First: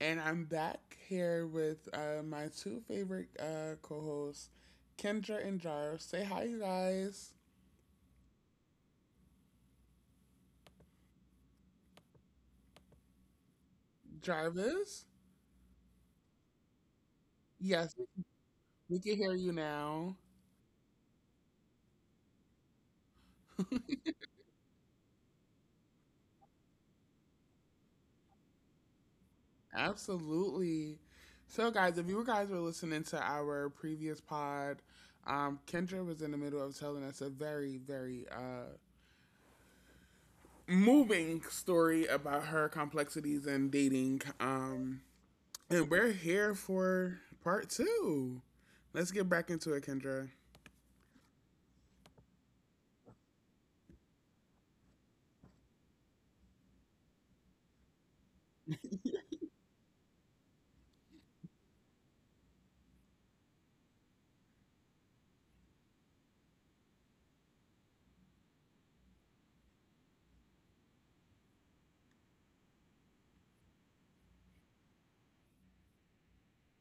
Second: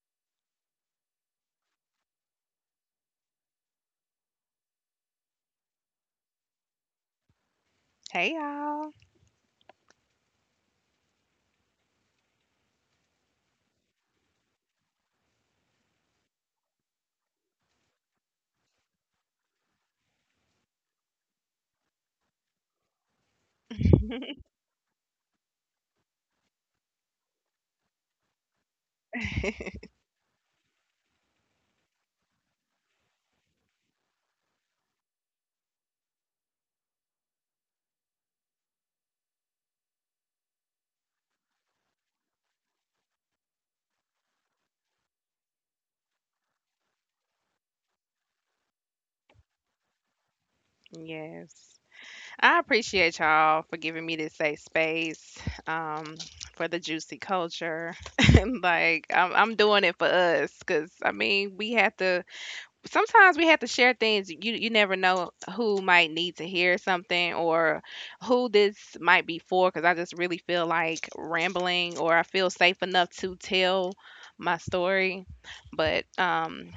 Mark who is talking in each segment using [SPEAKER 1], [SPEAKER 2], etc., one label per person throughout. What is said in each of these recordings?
[SPEAKER 1] and I'm back here with my two favorite co-hosts, Kendra and Jarvis. Say hi, you guys.
[SPEAKER 2] Hey y'all.
[SPEAKER 1] Jarvis, yes, we can hear you now. Absolutely. So, guys, if you guys were listening to our previous pod, Kendra was in the middle of telling us a very, very moving story about her complexities in dating. And we're here for part two. Let's get back into it, Kendra.
[SPEAKER 2] Yes, I appreciate y'all for giving me this safe space um, for the juicy culture. Like I'm doing it for us because I mean we have to. Sometimes we have to share things. You never know who might need to hear something or who this might be for. Because I just really feel like rambling or I feel safe enough to tell my story. But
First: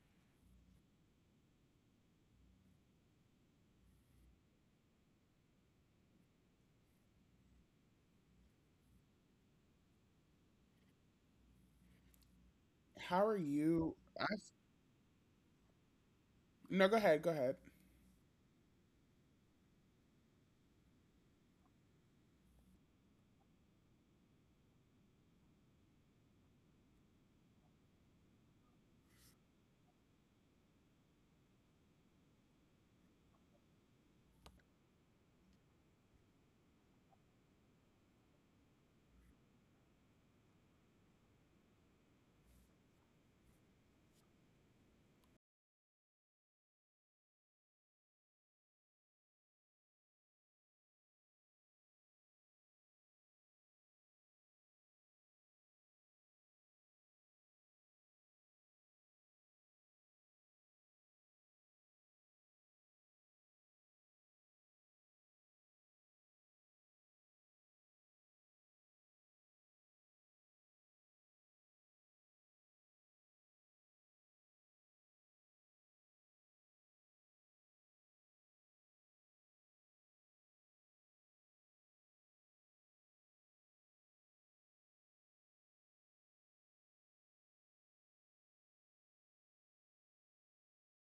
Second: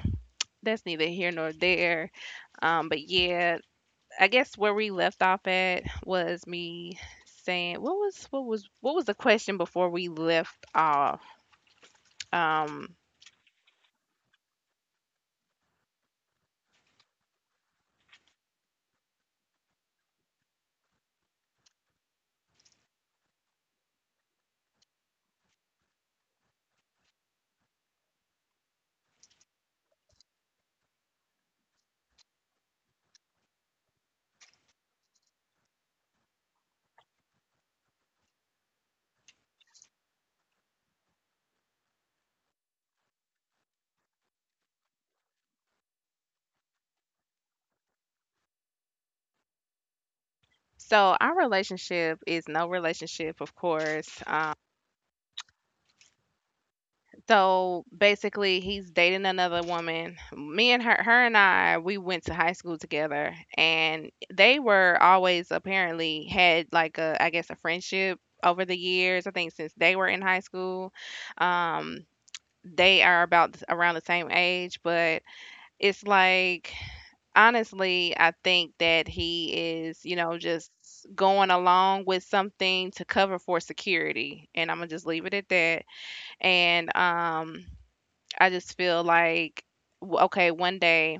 [SPEAKER 2] that's neither here nor there. But yeah, I guess where we left off at was me saying what was the question before we left off. Um,
[SPEAKER 1] How are you? I, no, go ahead. Go ahead.
[SPEAKER 2] so our relationship is no relationship, of course. So basically, he's dating another woman. Me and her, her and I, we went to high school together, and they were always apparently had like a, I guess, a friendship over the years. I think since they were in high school, um, they are about around the same age. But it's like, honestly, I think that he is, you know, just going along with something to cover for security, and I'm gonna just leave it at that and I just feel like, okay, one day,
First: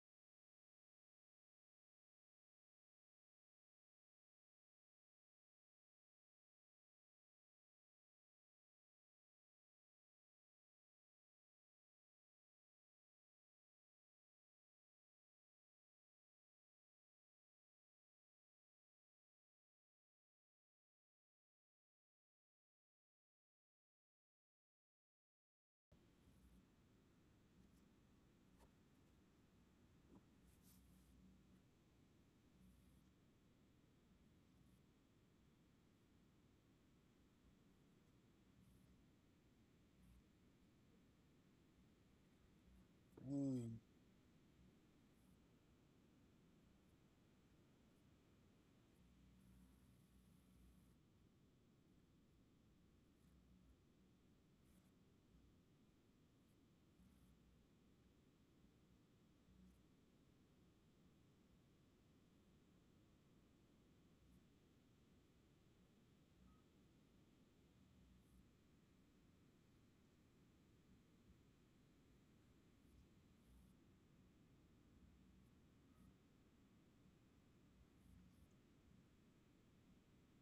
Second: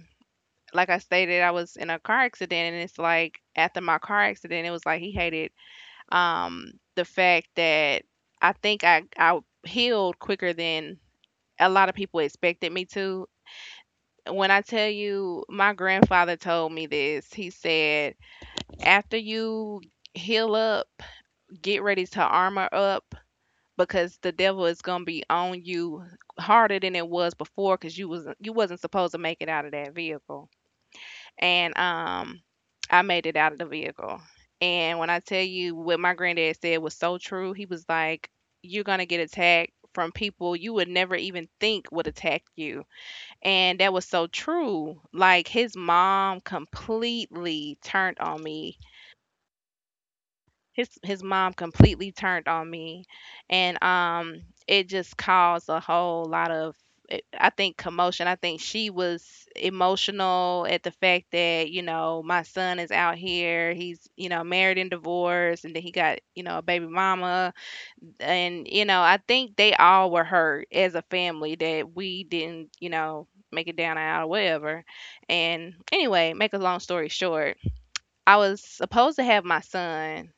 [SPEAKER 2] like I stated, I was in a car accident, and it's like after my car accident, it was like he hated the fact that I think I healed quicker than a lot of people expected me to. When I tell you, my grandfather told me this, he said, after you heal up, get ready to armor up because the devil is gonna be on you harder than it was before because you wasn't supposed to make it out of that vehicle. And I made it out of the vehicle. And when I tell you what my granddad said was so true, he was like, you're gonna get attacked from people you would never even think would attack you.
[SPEAKER 1] Mm-hmm.
[SPEAKER 2] And that was so true. Like his mom completely turned on me, his mom completely turned on me, and it just caused a whole lot of I think commotion. I think she was emotional at the fact that, you know, my son is out here. He's, you know, married and divorced and then he got, you know, a baby mama. And, you know, I think they all were hurt as a family that we didn't, you know, make it down and out or whatever. And anyway, make a long story short, I was supposed to have my son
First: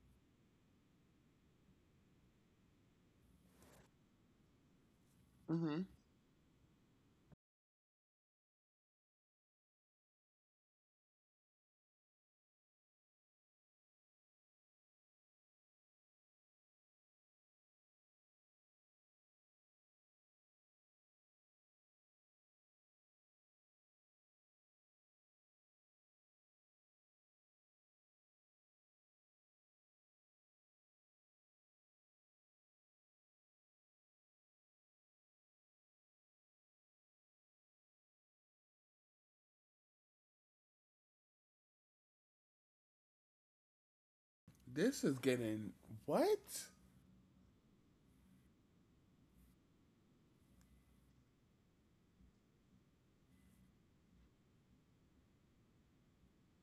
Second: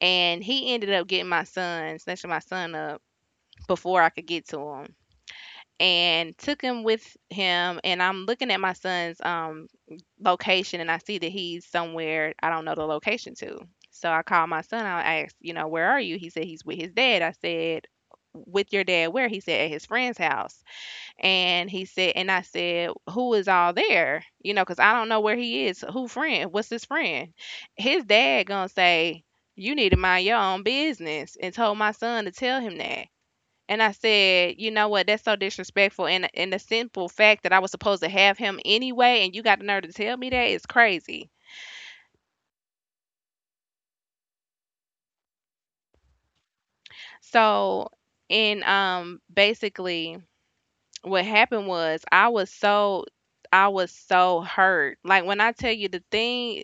[SPEAKER 2] and he ended up getting my son, snatching my son up before I could get to him, and took him with him. And I'm looking at my son's location, and I see that he's somewhere I don't know the location to. So I called my son. I asked, you know, where are you? He said he's with his dad. I said, with your dad, where? He said at his friend's house. And he said, and I said, who is all there? You know, because I don't know where he is. Who friend? What's his friend? His dad gonna say, you need to mind your own business, and told my son to tell him that. And I said, you know what? That's so disrespectful. And the simple fact that I was supposed to have him anyway, and you got the nerve to tell me that is crazy.
[SPEAKER 1] This is getting what?
[SPEAKER 2] So, and basically, what happened was I was so hurt. Like when I tell you the thing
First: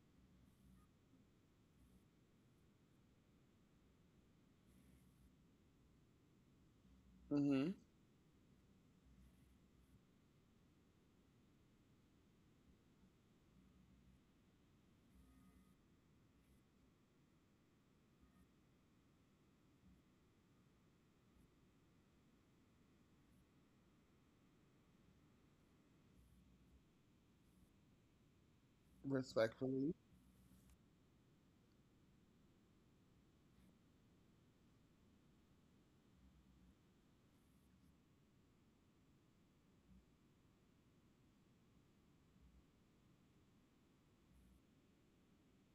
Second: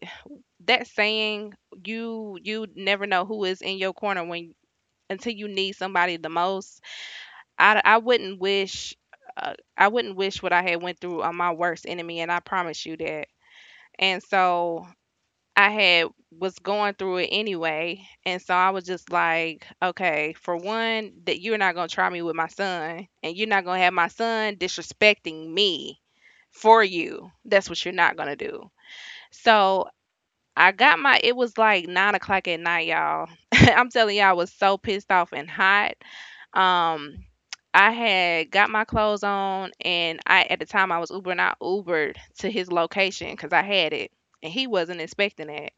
[SPEAKER 2] that saying you never know who is in your corner when until you need somebody the most.
[SPEAKER 1] Mm-hmm.
[SPEAKER 2] i, I wouldn't wish I wouldn't wish what I had went through on my worst enemy and I promise you that. And so I had was going through it anyway and so I was just like okay for one that you're not going to try me with my son and you're not going to have my son disrespecting me, for you that's what you're not going to do. So
[SPEAKER 1] Respectfully.
[SPEAKER 2] I got my, it was like 9 o'clock at night, y'all. I'm telling y'all, I was so pissed off and hot. Um, I had got my clothes on and I at the time I was Ubering, I Ubered to his location because I had it and he wasn't expecting it.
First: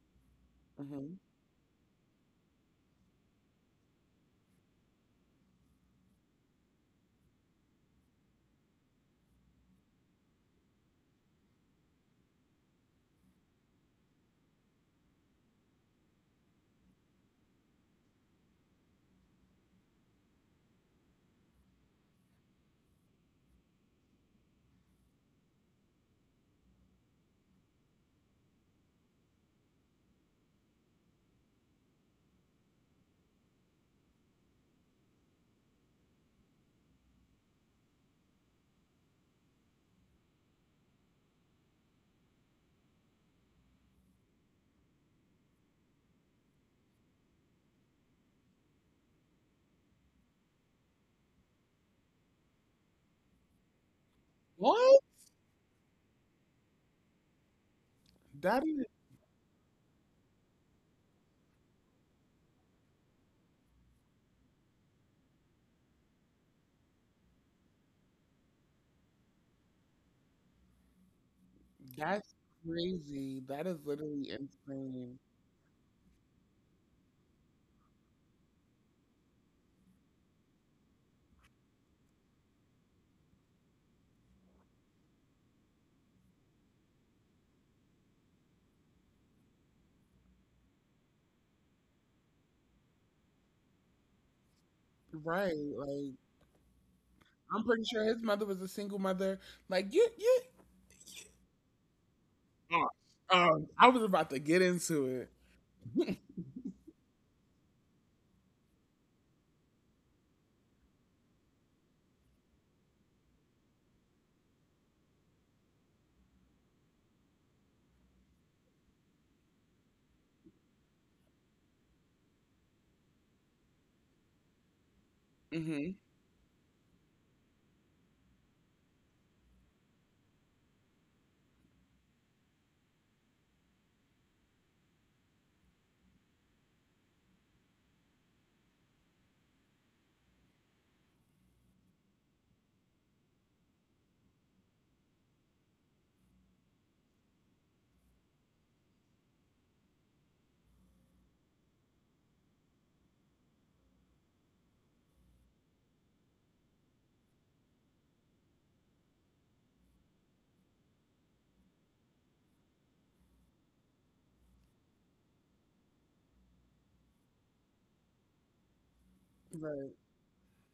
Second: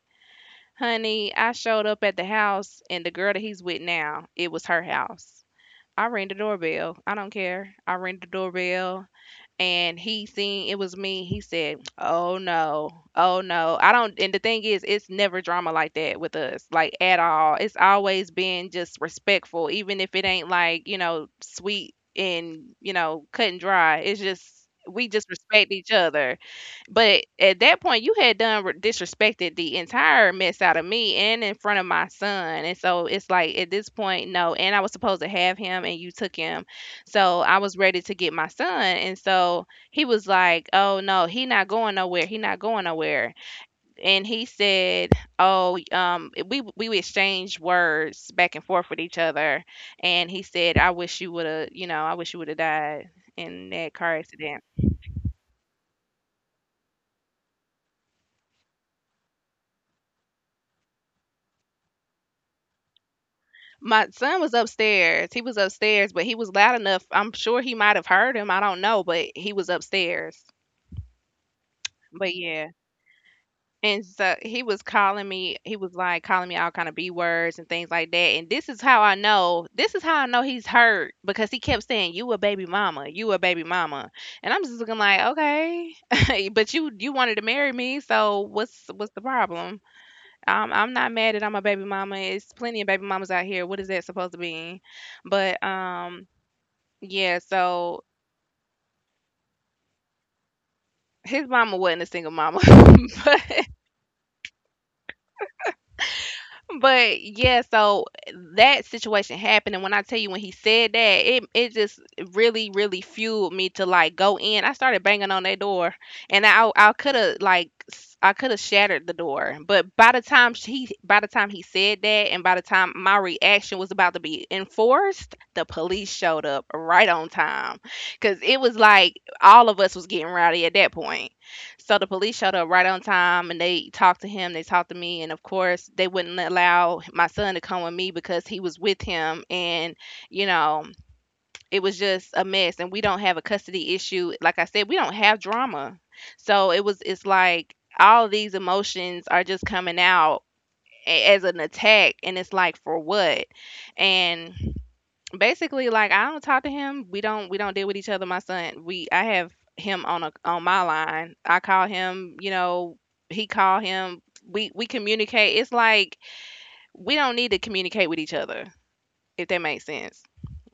[SPEAKER 1] Mm-hmm.
[SPEAKER 2] Honey, I showed up at the house and the girl that he's with now, it was her house. I rang the doorbell. I don't care. I rang the doorbell and he seen it was me. He said, "Oh no, oh no, I don't." And the thing is, it's never drama like that with us, like at all. It's always been just respectful, even if it ain't like, you know, sweet and, you know, cut and dry. It's just we just respect each other. But at that point, you had done disrespected the entire mess out of me and in front of my son. And so it's like at this point, no. And I was supposed to have him, and you took him, so I was ready to get my son, and so he was like, "Oh no, he not going nowhere. He not going nowhere." And he said, "Oh, we exchanged words back and forth with each other," and he said, "I wish you would have, you know, I wish you would have died in that car accident."
[SPEAKER 1] What? That is
[SPEAKER 2] My son was upstairs. He was upstairs, but he was loud enough. I'm sure he might have heard him. I don't know, but he was upstairs. But
[SPEAKER 1] that's
[SPEAKER 2] yeah.
[SPEAKER 1] crazy. That is
[SPEAKER 2] And
[SPEAKER 1] literally
[SPEAKER 2] so he was
[SPEAKER 1] insane.
[SPEAKER 2] calling me, he was like calling me all kind of B words and things like that. And this is how I know, this is how I know he's hurt because he kept saying, you a baby mama, you a baby mama. And I'm just looking like, okay. But you wanted to marry me, so what's the problem? I'm not mad that I'm a baby mama. It's plenty of baby mamas out here. What is that supposed to be? But
[SPEAKER 1] Right? Like
[SPEAKER 2] um yeah,
[SPEAKER 1] I'm pretty sure
[SPEAKER 2] so
[SPEAKER 1] his mother was a single mother. Like you.
[SPEAKER 2] his mama wasn't a single mama.
[SPEAKER 1] Oh,
[SPEAKER 2] but
[SPEAKER 1] I was about to get into it.
[SPEAKER 2] But yeah, so that situation happened, and when I tell you when he said that, it just really really fueled me to like go in. I started banging on that door, and I could have shattered the door, but by the time he said that, and by the time my reaction was about to be enforced, the
[SPEAKER 1] Mm-hmm.
[SPEAKER 2] police showed up right on time, cause it was like all of us was getting rowdy at that point. So the police showed up right on time and they talked to him, they talked to me, and of course they wouldn't allow my son to come with me because he was with him and, you know, it was just a mess and we don't have a custody issue. Like I said, we don't have drama. So it was, it's like all these emotions are just coming out as an attack and it's like for what? And basically like I don't talk to him. We don't deal with each other. My son, we, I have him on a, on my line. I call him, you know, he call him. We communicate. It's like we don't need to communicate with each other if that makes
[SPEAKER 1] Right.
[SPEAKER 2] sense.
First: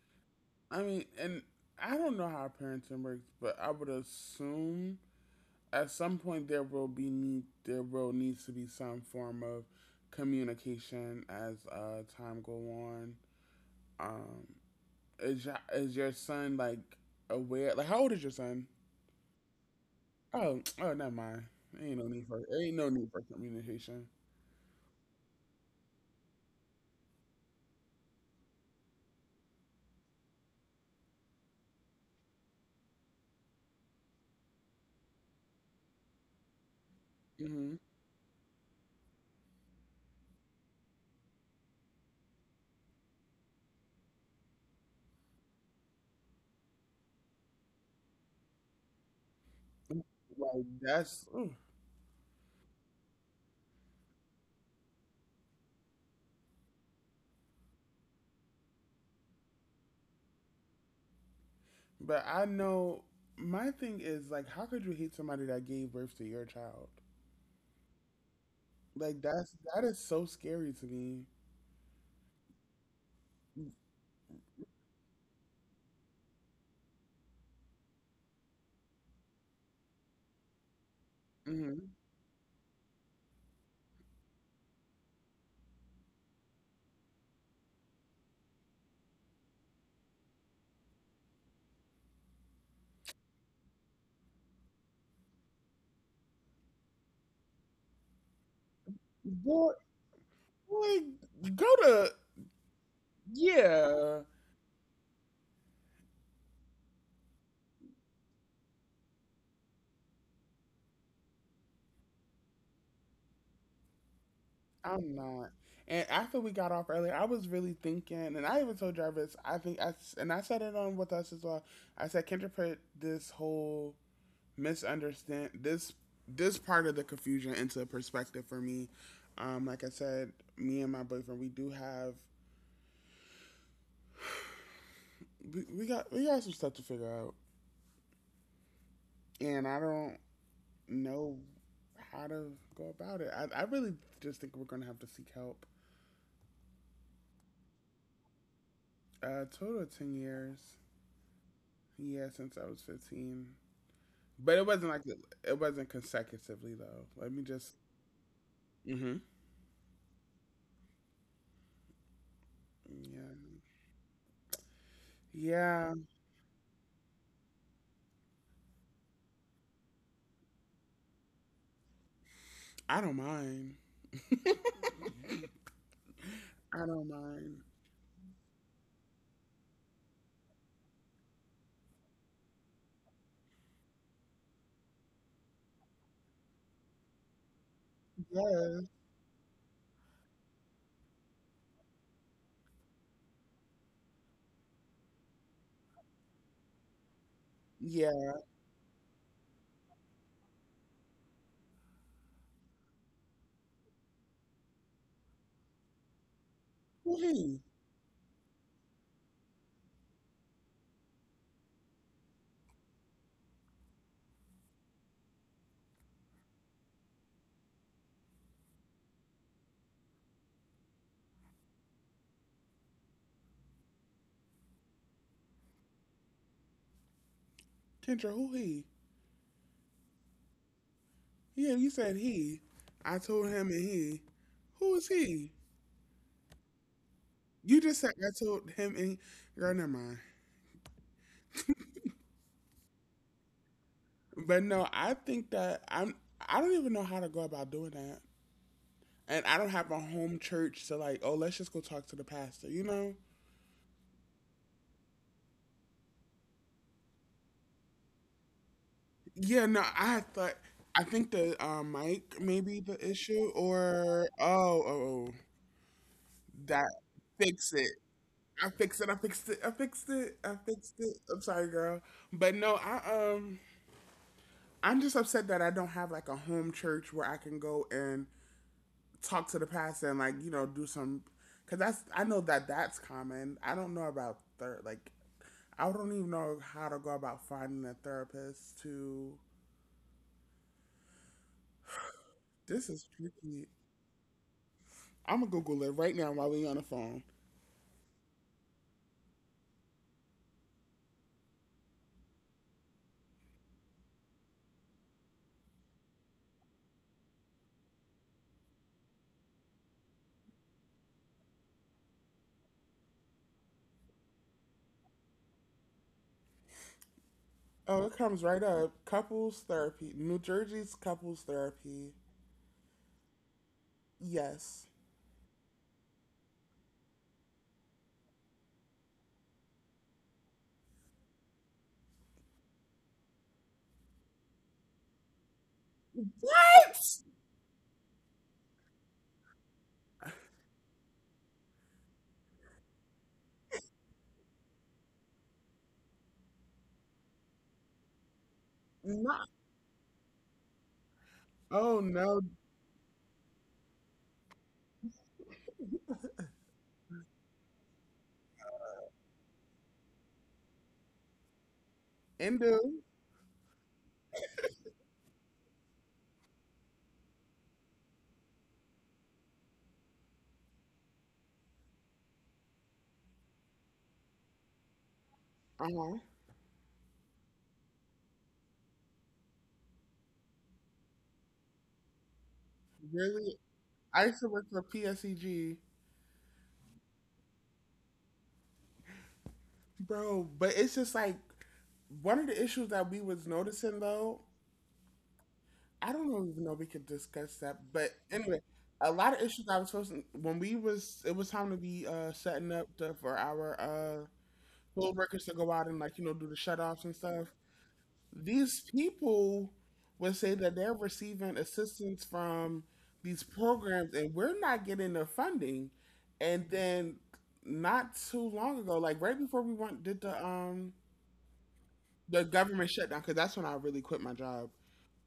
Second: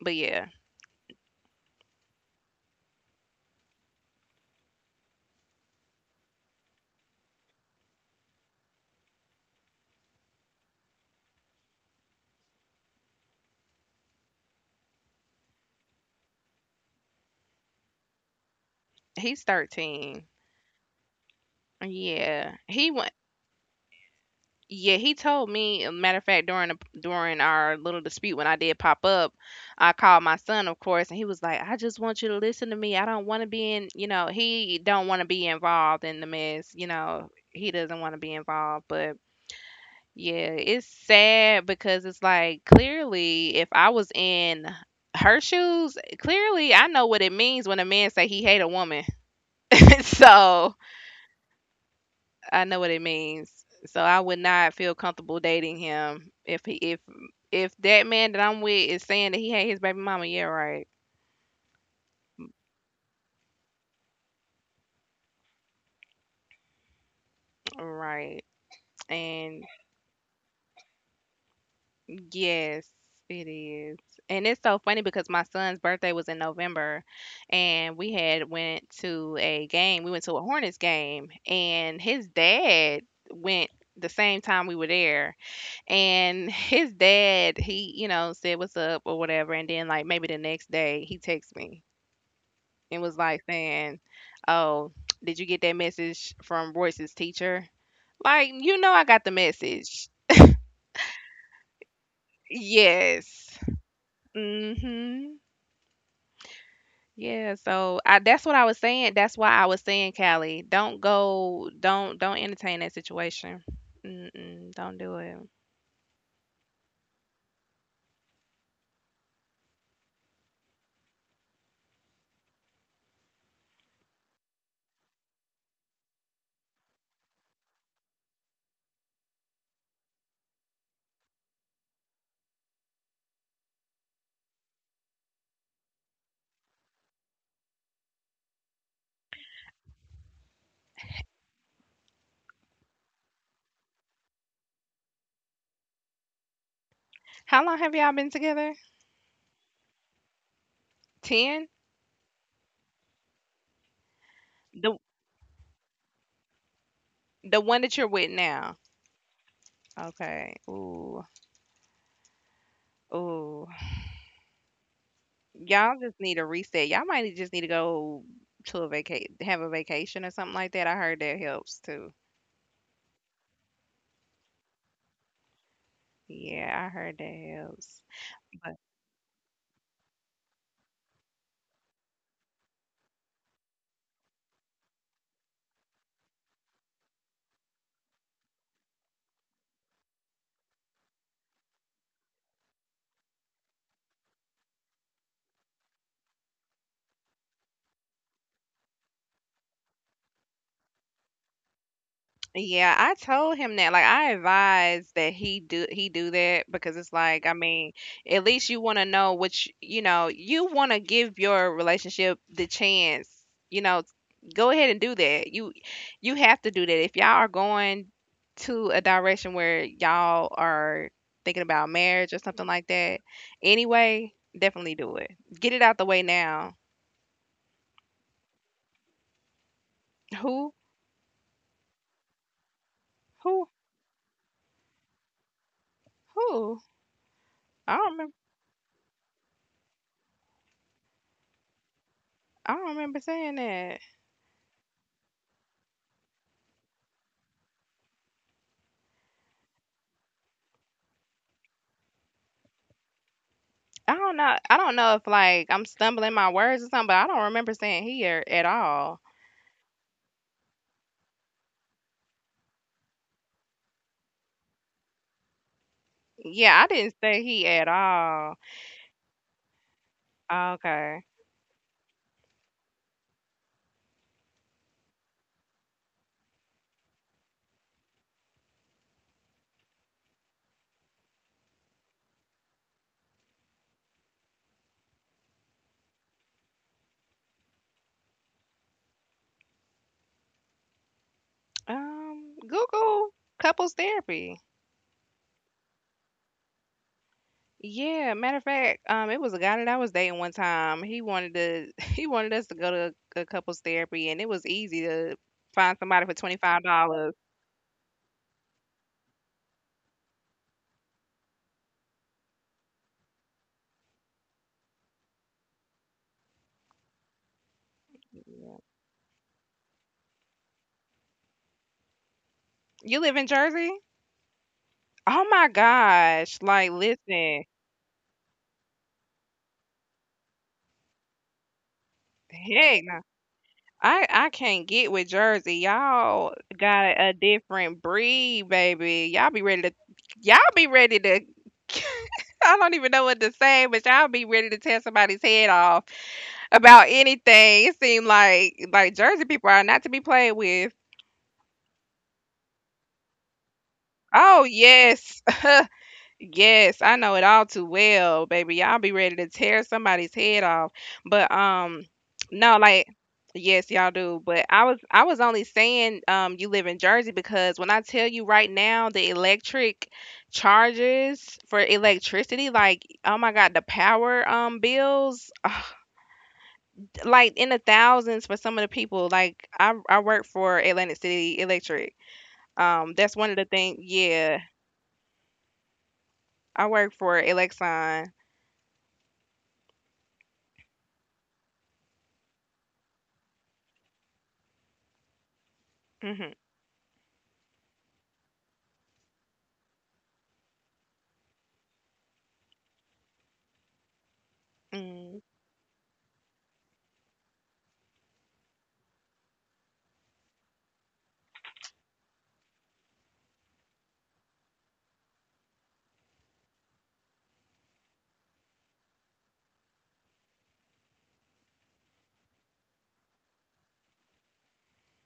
[SPEAKER 2] But yeah,
[SPEAKER 1] I mean, and I don't know how parenting works, but I would assume at some point there will needs to be some form of communication as time go on. Um, is your son like aware? Like, how old is your son?
[SPEAKER 2] he's 13.
[SPEAKER 1] Oh, oh, never mind.
[SPEAKER 2] Yeah.
[SPEAKER 1] Ain't no
[SPEAKER 2] He
[SPEAKER 1] need
[SPEAKER 2] went
[SPEAKER 1] for communication.
[SPEAKER 2] Yeah, he told me. A matter of fact, during the, during our little dispute when I did pop up, I called my son, of course, and he was like, "I just want you to listen to me. I don't want to be in, you know, he don't want to be involved in the mess. You know, he
[SPEAKER 1] Hmm.
[SPEAKER 2] doesn't want to be involved." But yeah, it's sad because it's like clearly, if I was in her shoes, clearly I know what it means when a man say he hate a woman.
[SPEAKER 1] Like
[SPEAKER 2] So
[SPEAKER 1] that's. Ooh.
[SPEAKER 2] I know what it means. So I would not feel comfortable dating him if he if that man that I'm with is saying that he had his baby mama. Yeah, right,
[SPEAKER 1] But I know my thing is like, how could you hate somebody that gave birth to your child?
[SPEAKER 2] right.
[SPEAKER 1] Like
[SPEAKER 2] And
[SPEAKER 1] that is so scary to me.
[SPEAKER 2] yes, it is. And it's so funny because my son's birthday was in November, and we had went to a game. We went to a Hornets game,
[SPEAKER 1] Hmm.
[SPEAKER 2] and his dad went the same time we were there and his dad he, you know, said what's up or whatever and then like maybe the next day he texts me and was like saying, "Oh, did you get that message from Royce's teacher?" Like, you know, I got the
[SPEAKER 1] Boy,
[SPEAKER 2] message.
[SPEAKER 1] boy, go to
[SPEAKER 2] Yes.
[SPEAKER 1] yeah.
[SPEAKER 2] Mhm. Yeah. So I, that's what I was saying. That's why I was saying, Callie, don't go. Don't entertain that situation. Mm-mm, don't
[SPEAKER 1] I'm
[SPEAKER 2] do it.
[SPEAKER 1] not. And after we got off earlier, I was really thinking, and I even told Jarvis. I think I s- and I said it on with us as well. I said Kendra put this whole misunderstand this this part of the confusion into perspective for me. Like I said, me and my boyfriend, we do have we got some stuff to figure out, and I don't. Know how to go about it. I really just think we're going to have to seek help.
[SPEAKER 2] How long have y'all been together?
[SPEAKER 1] Total of 10 years.
[SPEAKER 2] Ten.
[SPEAKER 1] Yeah, since I was 15. But it wasn't
[SPEAKER 2] The
[SPEAKER 1] like, it wasn't consecutively, though. Let me
[SPEAKER 2] the
[SPEAKER 1] just,
[SPEAKER 2] one that you're with now.
[SPEAKER 1] mm-hmm.
[SPEAKER 2] Okay. Ooh.
[SPEAKER 1] Yeah.
[SPEAKER 2] Ooh. Y'all
[SPEAKER 1] Yeah,
[SPEAKER 2] just need a reset. Just need to go to a vaca have a vacation or something like that. I heard that helps too.
[SPEAKER 1] I don't mind.
[SPEAKER 2] Yeah,
[SPEAKER 1] I
[SPEAKER 2] I
[SPEAKER 1] don't
[SPEAKER 2] heard that
[SPEAKER 1] mind.
[SPEAKER 2] helps.
[SPEAKER 1] Yeah. Yeah.
[SPEAKER 2] Yeah, I told him that. Like, I advise that he do that because it's
[SPEAKER 1] Who
[SPEAKER 2] like, I
[SPEAKER 1] he?
[SPEAKER 2] mean, at least you want to know you want to give your relationship the chance. You know, Go ahead and do that. You have to do that if y'all are going to a direction where y'all are thinking about marriage or something like that. Anyway, definitely do it. Get it out the way now.
[SPEAKER 1] Kendra, who he?
[SPEAKER 2] Who
[SPEAKER 1] Yeah, you said he. I told
[SPEAKER 2] who
[SPEAKER 1] him and he. Who is he?
[SPEAKER 2] who?
[SPEAKER 1] You
[SPEAKER 2] I don't
[SPEAKER 1] just said
[SPEAKER 2] remember.
[SPEAKER 1] I told him and he. Girl, never mind.
[SPEAKER 2] I don't remember saying that.
[SPEAKER 1] But no, I think that I'm. I don't even know how to go about doing that, and I don't have a home church to like. Oh, let's just go talk to the pastor. You know?
[SPEAKER 2] I don't know. I don't know if like I'm stumbling my words or something, but I don't remember saying he or, at all.
[SPEAKER 1] Yeah. No, I had thought. I think the mic may be the issue, or
[SPEAKER 2] Yeah, I
[SPEAKER 1] that
[SPEAKER 2] didn't say he
[SPEAKER 1] fix
[SPEAKER 2] at
[SPEAKER 1] it.
[SPEAKER 2] all.
[SPEAKER 1] I fixed it. I fixed it. I fixed it. I fixed
[SPEAKER 2] Okay.
[SPEAKER 1] it. I'm sorry, girl. But no, I um, I'm just upset that I don't have like a home church where I can go and talk to the pastor and like do some because that's I know that that's common. I don't know about third like I don't even know how to go about finding a therapist to. This is
[SPEAKER 2] Google
[SPEAKER 1] tricky.
[SPEAKER 2] couples therapy.
[SPEAKER 1] I'm gonna Google it right now while we are on the phone.
[SPEAKER 2] Yeah, matter of fact, it was a guy that I was dating one time. He wanted to, he wanted us to go to a couples therapy, and it was easy to find somebody for $25.
[SPEAKER 1] Oh, it comes right up. Couples therapy, New Jersey's couples therapy.
[SPEAKER 2] You live in Jersey?
[SPEAKER 1] Yes.
[SPEAKER 2] Oh my gosh! Like, listen, heck, I can't get with Jersey. Y'all got
[SPEAKER 1] What?
[SPEAKER 2] a different breed, baby. Y'all be ready to I don't even know what to say, but y'all be ready to tear somebody's head off about anything. It seemed like
[SPEAKER 1] No.
[SPEAKER 2] Jersey people are not to be played with.
[SPEAKER 1] Oh no,
[SPEAKER 2] Oh yes. Yes, I know it all too well, baby. Y'all be ready to tear somebody's head off. But No,
[SPEAKER 1] Indu.
[SPEAKER 2] like, yes, y'all do. But I was only saying, you live in Jersey because when I tell you right now the electric charges for electricity, like oh my God, the power bills
[SPEAKER 1] Uh huh.
[SPEAKER 2] like in the thousands for some of the people. Like I work for Atlantic City Electric. Um, that's one of
[SPEAKER 1] Really,
[SPEAKER 2] the things,
[SPEAKER 1] I used to
[SPEAKER 2] yeah.
[SPEAKER 1] work for PSEG.
[SPEAKER 2] I work for Elexon.
[SPEAKER 1] Bro, but it's just like one of the issues that we was noticing though, I don't know even know if we could discuss that, but anyway, a lot of issues I was supposed to when we was it was time to be setting up the, for our poll
[SPEAKER 2] Hmm.
[SPEAKER 1] workers to go out and like, you know, do the shut offs and stuff. These people would say that they're receiving assistance from these programs and we're not getting the funding. And then not too long ago, like right before we went did the government shutdown because that's when I really quit my job.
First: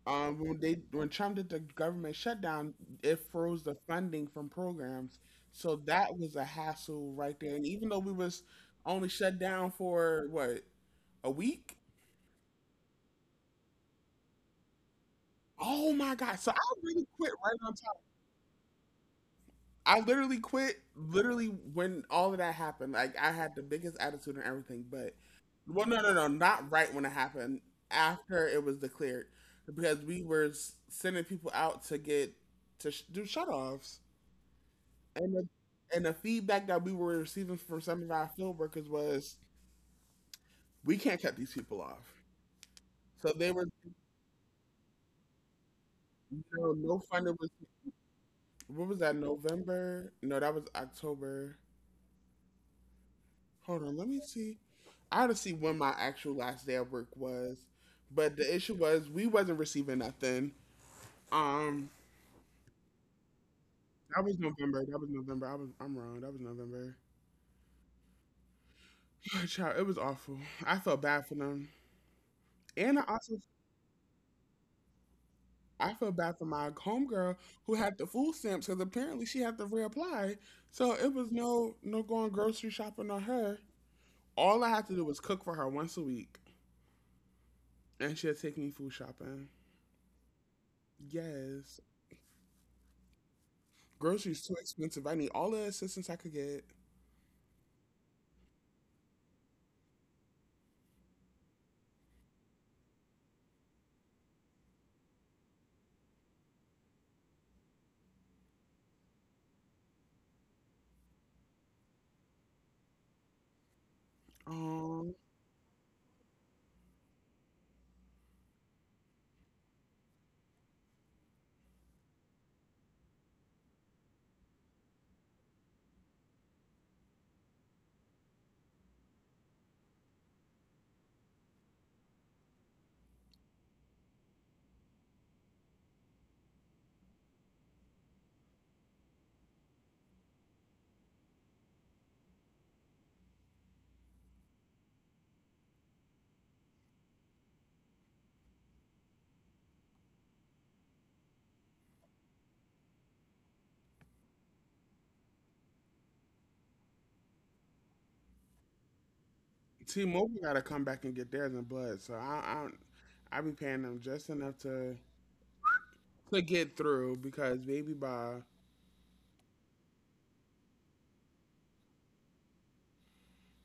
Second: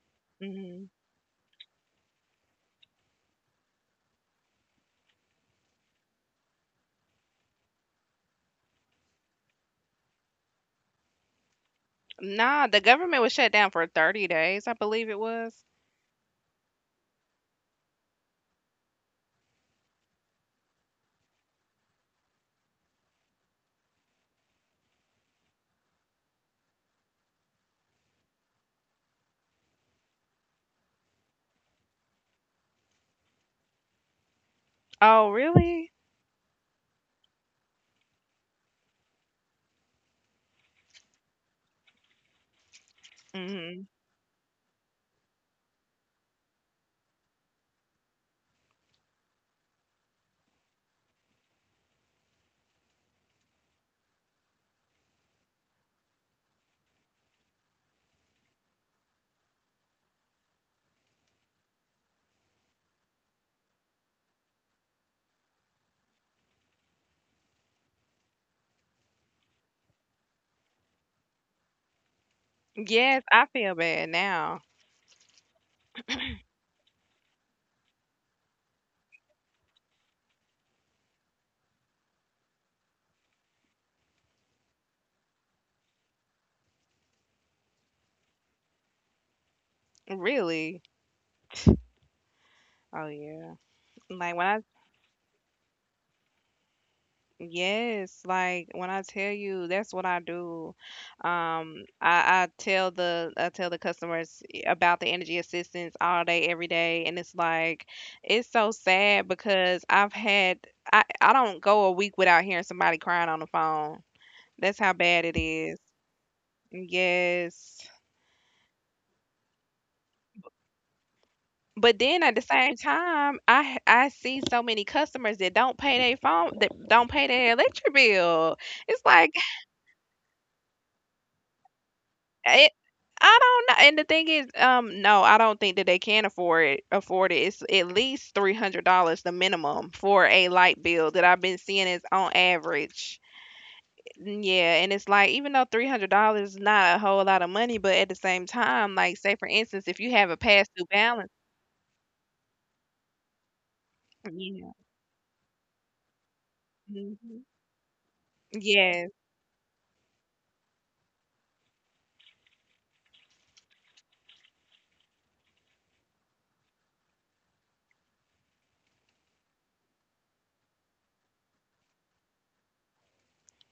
[SPEAKER 2] Mhm.
[SPEAKER 1] When Trump did the government shutdown, it froze the funding from programs, so that was a hassle right there. And even though we was only shut down for what a week,
[SPEAKER 2] Nah, the government was shut down for 30 days, I believe it was.
[SPEAKER 1] oh my god! So I really quit right on I literally quit literally when all of that happened. Like I had the biggest attitude and everything, but well, not right when it happened. After it was declared, because we were sending people out to get to do shutoffs,
[SPEAKER 2] Oh,
[SPEAKER 1] and
[SPEAKER 2] really?
[SPEAKER 1] and the feedback that we were receiving from some of our field workers was we can't cut these people off. So they were
[SPEAKER 2] Mhm.
[SPEAKER 1] no funding was what was that November? No, that was October. Hold on, let me see. I had to see when my actual last day of work was, but the issue was we wasn't receiving nothing. Um, that was November. That was November. I'm wrong. That was November. Child, it was awful. I felt bad for them, and
[SPEAKER 2] Yes, I feel bad now.
[SPEAKER 1] I felt bad for my homegirl who had the food stamps because apparently she had to reapply. So it was no going grocery shopping on her. All I had to do was cook for her once a week, and she'd take me food shopping.
[SPEAKER 2] Really?
[SPEAKER 1] Yes.
[SPEAKER 2] Oh, yeah. Like
[SPEAKER 1] Groceries
[SPEAKER 2] when
[SPEAKER 1] too
[SPEAKER 2] I
[SPEAKER 1] expensive. I need all the assistance I could get.
[SPEAKER 2] Yes, like when I tell you that's what I do. Um, I tell the customers about the energy assistance all day, every day, and it's like it's so sad because I don't go a week without hearing somebody crying on the phone. That's how
[SPEAKER 1] Um,
[SPEAKER 2] bad it is. Yes. But then at the same time, I see so many customers that don't pay their phone, that don't pay their electric bill. It's like it, I don't know. And the thing is, no, I don't think that they can afford it. Afford it. It's at least $300. The minimum for a light bill that I've been seeing is on average. Yeah, and it's like even though $300 is not a whole lot of money, but at the same time, like say for instance, if you have a past due balance, yeah. Hmm. Yes.
[SPEAKER 1] T-Mobile gotta come back and get theirs in blood. So I be paying them just enough to get through because baby by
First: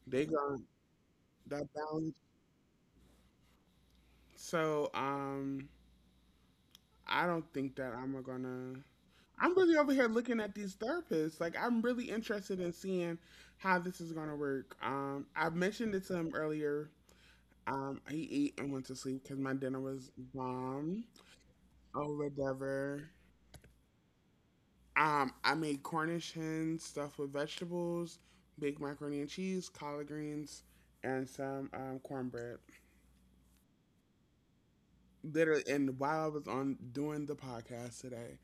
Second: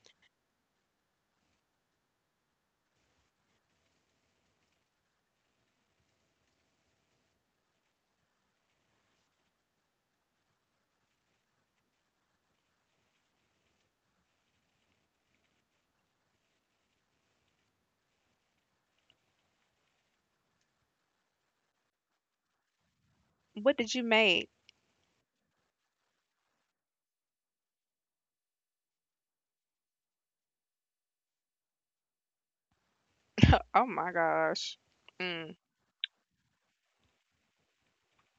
[SPEAKER 1] they got that balance. So I don't think that I'm gonna. I'm really over here looking at these therapists. Like I'm really interested in seeing how this is gonna work. I mentioned it to him earlier. He ate and went to sleep because my dinner was bomb. Over Dover.
[SPEAKER 2] What did you make?
[SPEAKER 1] I made Cornish hens stuffed with vegetables, baked macaroni and cheese, collard greens, and some cornbread.
[SPEAKER 2] Oh my gosh. Mm.
[SPEAKER 1] Literally, and while I was on doing the podcast today,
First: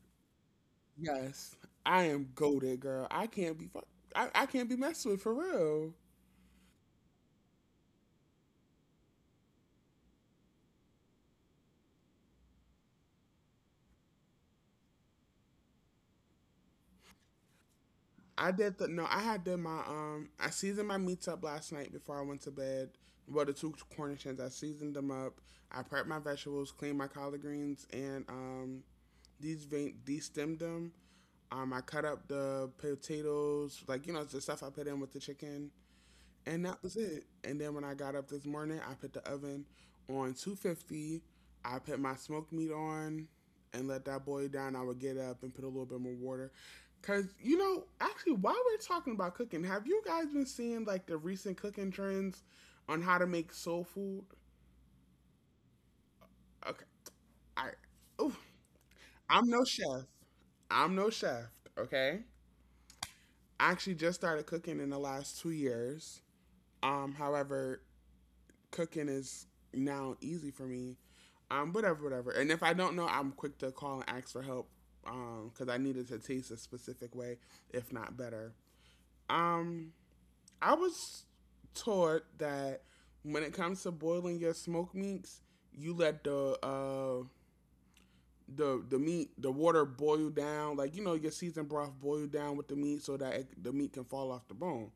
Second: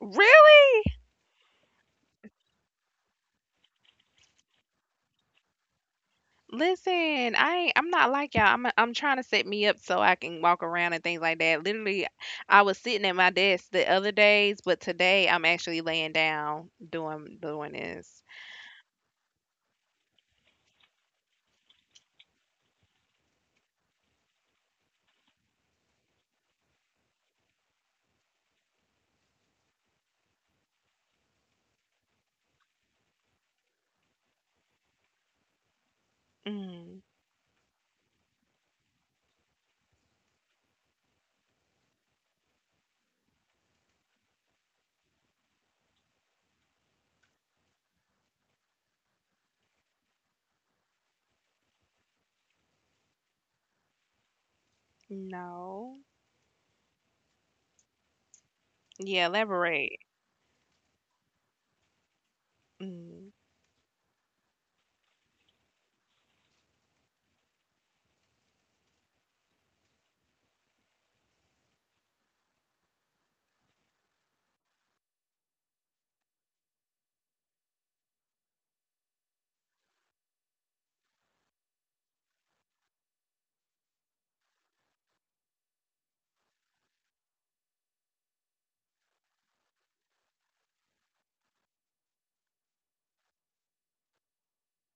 [SPEAKER 2] Really?
[SPEAKER 1] yes, I am goaded, girl. I can't be fuck. I can't be messed with for real.
[SPEAKER 2] Listen, I'm not like y'all. I'm trying to set me up so I can walk around and things like that. Literally, I was sitting at my desk the other days, but today I'm actually laying down doing this.
[SPEAKER 1] I did the no. I had did my I seasoned my meats up last night before I went to bed. Well, the two Cornish hens, I seasoned them up. I prepped my vegetables, cleaned my collard greens, and destemmed them. I cut up the potatoes, like you know, it's the stuff I put in with the chicken, and that was
[SPEAKER 2] Mm.
[SPEAKER 1] it. And then when I got up this morning, I put the oven on 250. I put my smoked meat on and let that boil down. I would get up and put a little bit more water. Cause you know, actually, while we're talking about cooking, have you guys been seeing like the recent cooking trends on how to make soul food?
[SPEAKER 2] No.
[SPEAKER 1] Okay, I, oof,
[SPEAKER 2] Yeah,
[SPEAKER 1] I'm no
[SPEAKER 2] elaborate.
[SPEAKER 1] chef. I'm no chef. Okay,
[SPEAKER 2] Mm.
[SPEAKER 1] I actually just started cooking in the last 2 years. However, cooking is now easy for me. Whatever, whatever. And if I don't know, I'm quick to call and ask for help. Because I needed to taste a specific way, if not better. Um, I was taught that when it comes to boiling your smoked meats, you let the meat the water boil down like you know your seasoned broth boil down with the meat so that the meat can fall off the bone.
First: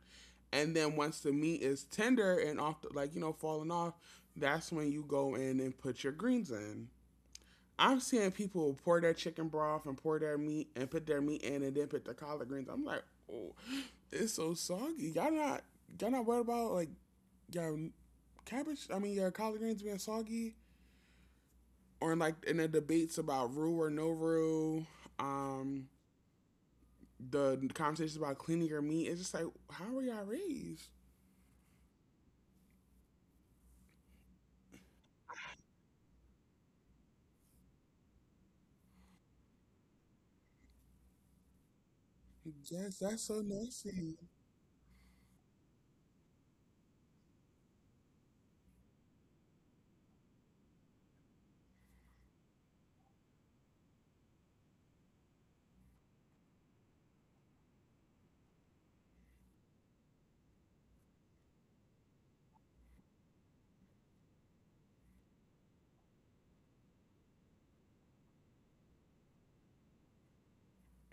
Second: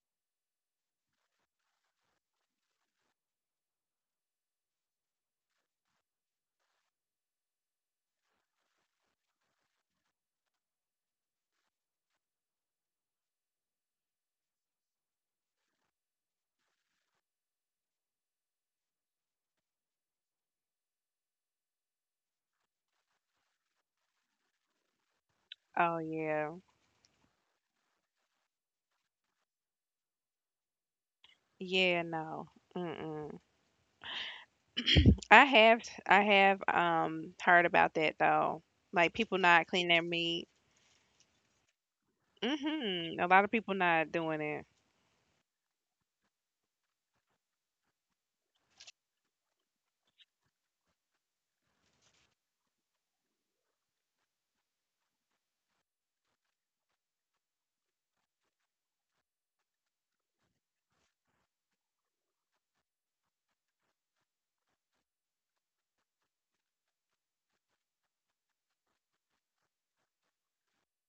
[SPEAKER 1] And then once the meat is tender and off, like you know, falling off, that's when you go in and put your greens in. I'm seeing people pour their chicken broth and pour their meat and put their meat in and then put the collard greens. I'm like, oh, it's so soggy. Y'all not worried about like your cabbage? I mean, your collard greens being soggy or like in the debates about roux or no roux, Um,
[SPEAKER 2] Oh yeah.
[SPEAKER 1] the conversations about cleaning your meat. It's just like, how were y'all raised?
[SPEAKER 2] Yeah, no. Mm-mm. I have I have heard about that though. Like people not cleaning their meat.
[SPEAKER 1] Yes,
[SPEAKER 2] Mhm.
[SPEAKER 1] that's
[SPEAKER 2] A
[SPEAKER 1] so
[SPEAKER 2] lot of people not
[SPEAKER 1] nasty.
[SPEAKER 2] doing it.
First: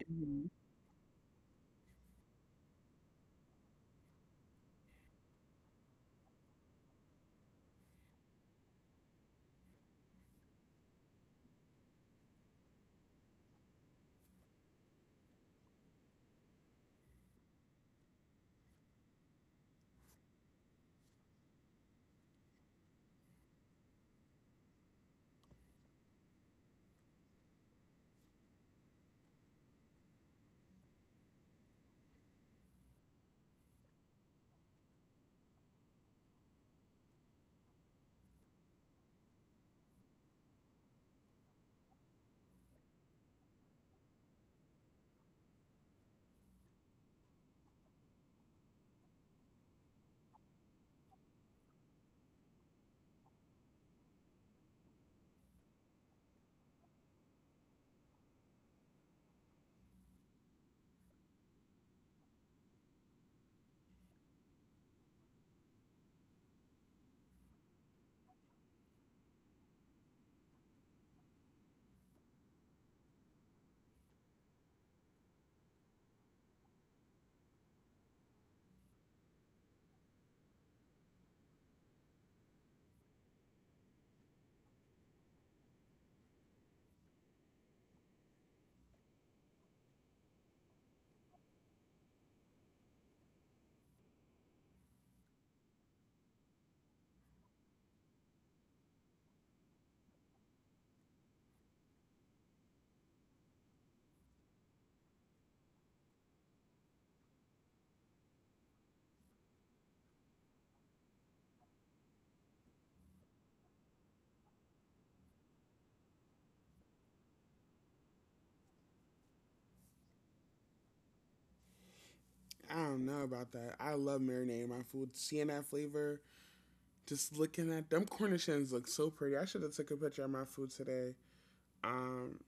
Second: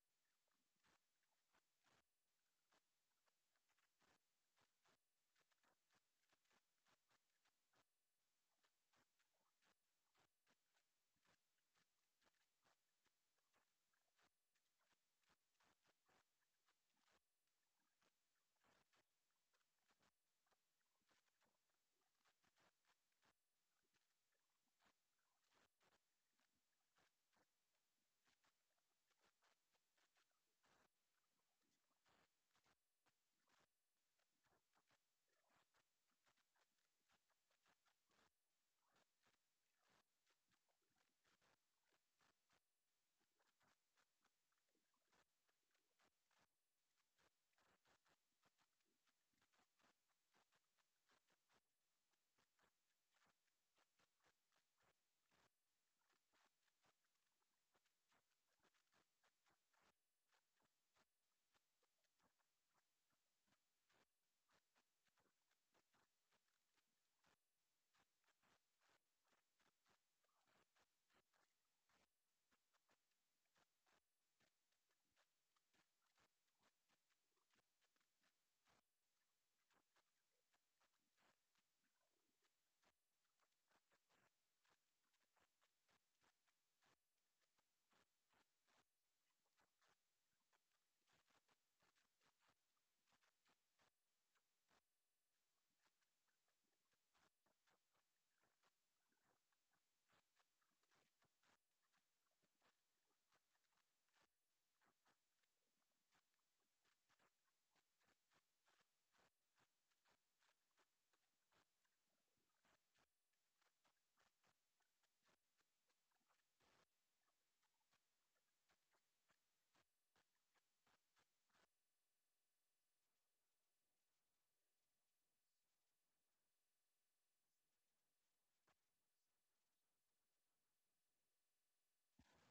[SPEAKER 1] Mhm. I don't know about that. I love marinating my food. Seeing that flavor, just looking at them cornichons look so pretty. I should have took a picture of my food today. Um,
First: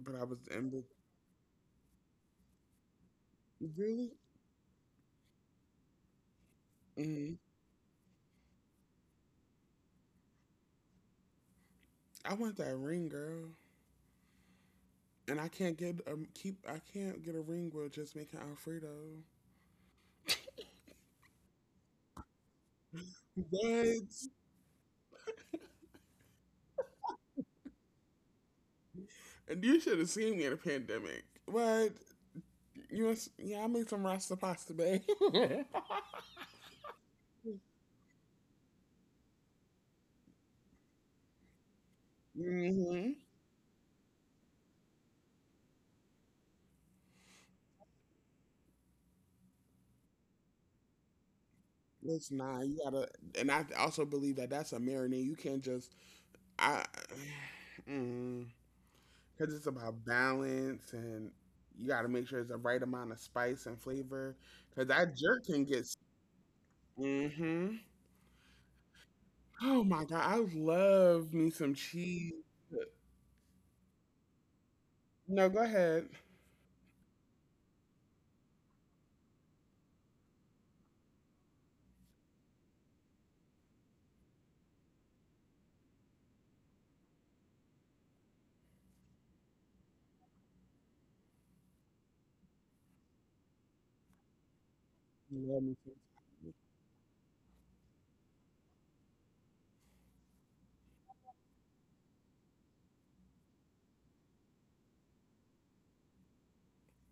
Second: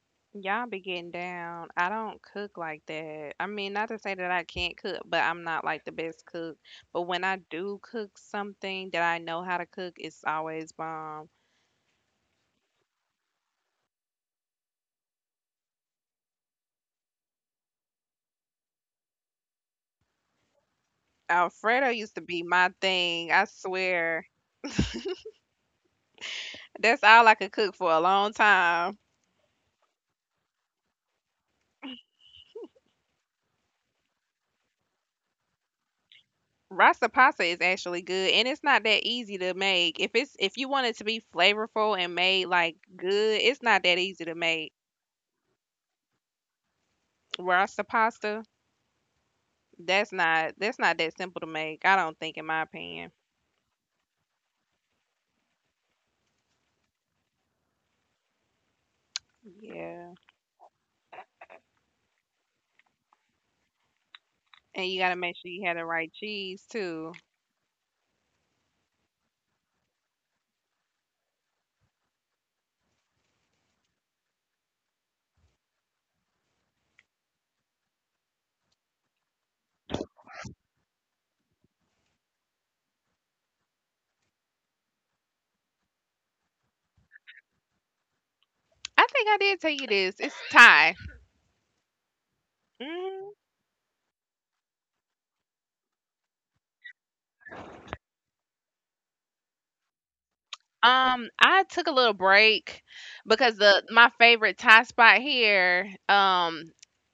[SPEAKER 1] but I was
[SPEAKER 2] Y'all
[SPEAKER 1] in
[SPEAKER 2] be getting down. I don't cook like that. I mean, not to
[SPEAKER 1] really.
[SPEAKER 2] say that I can't cook, but I'm not like the best cook. But when
[SPEAKER 1] Mm,
[SPEAKER 2] I do cook something that I know how to cook, it's always bomb.
[SPEAKER 1] I want that ring, girl, and I can't get a keep. I can't get a ring with just making Alfredo.
[SPEAKER 2] Alfredo used to be my thing. I
[SPEAKER 1] What?
[SPEAKER 2] swear. That's all I could cook for a long time.
[SPEAKER 1] And you should have seen me in a pandemic. What? Yeah, I made some rasta pasta, babe.
[SPEAKER 2] Rasta pasta is actually good and it's not that easy to make. If you want it to be flavorful and made like
[SPEAKER 1] Hmm.
[SPEAKER 2] good, it's not that easy to make. Rasta pasta, that's not that simple to make. I don't
[SPEAKER 1] It's
[SPEAKER 2] think, in my
[SPEAKER 1] not.
[SPEAKER 2] opinion.
[SPEAKER 1] And I also believe that that's a marinade. You can't just I, mm, because it's about
[SPEAKER 2] Yeah,
[SPEAKER 1] balance, and you gotta make sure it's the right amount of spice and flavor.
[SPEAKER 2] and
[SPEAKER 1] Because
[SPEAKER 2] you gotta
[SPEAKER 1] that
[SPEAKER 2] make
[SPEAKER 1] jerk
[SPEAKER 2] sure you
[SPEAKER 1] can
[SPEAKER 2] had the
[SPEAKER 1] get.
[SPEAKER 2] right cheese too.
[SPEAKER 1] Mm-hmm. Oh my god, I love me some cheese. No, go ahead.
[SPEAKER 2] I think I did tell you this. It's Thai. Hmm.
[SPEAKER 1] I love me some cheese.
[SPEAKER 2] I took a little break because the my favorite Thai spot here.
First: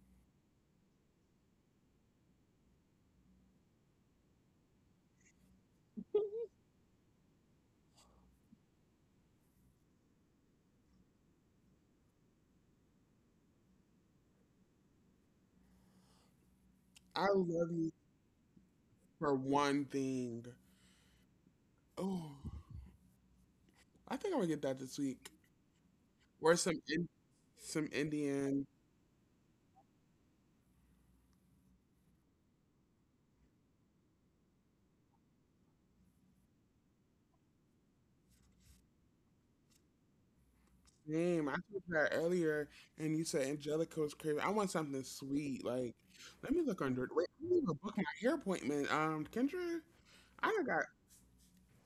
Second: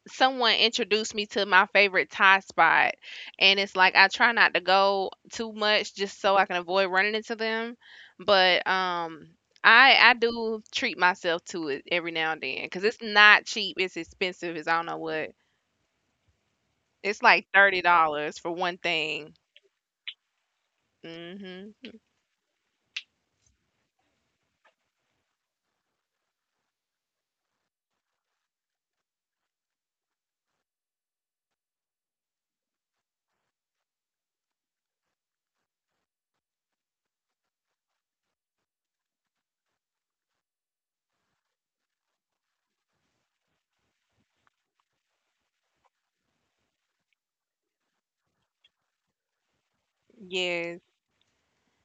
[SPEAKER 2] Someone introduced me to my favorite Thai spot, and it's like I try not to go too much just so I can avoid running into them. But I do treat myself to it every now and then because it's not cheap. It's expensive. It's I don't know what. It's
[SPEAKER 1] I
[SPEAKER 2] like
[SPEAKER 1] love
[SPEAKER 2] thirty
[SPEAKER 1] me
[SPEAKER 2] dollars for one
[SPEAKER 1] for
[SPEAKER 2] thing.
[SPEAKER 1] one thing.
[SPEAKER 2] Mhm.
[SPEAKER 1] Oh, I think I'm gonna get that this week. Or some Indian Same. I said that earlier, and you said Angelica was crazy. I want something sweet. Like, let me look under. Wait, I need to book my hair appointment. Kendra, I done
[SPEAKER 2] Yes,
[SPEAKER 1] got.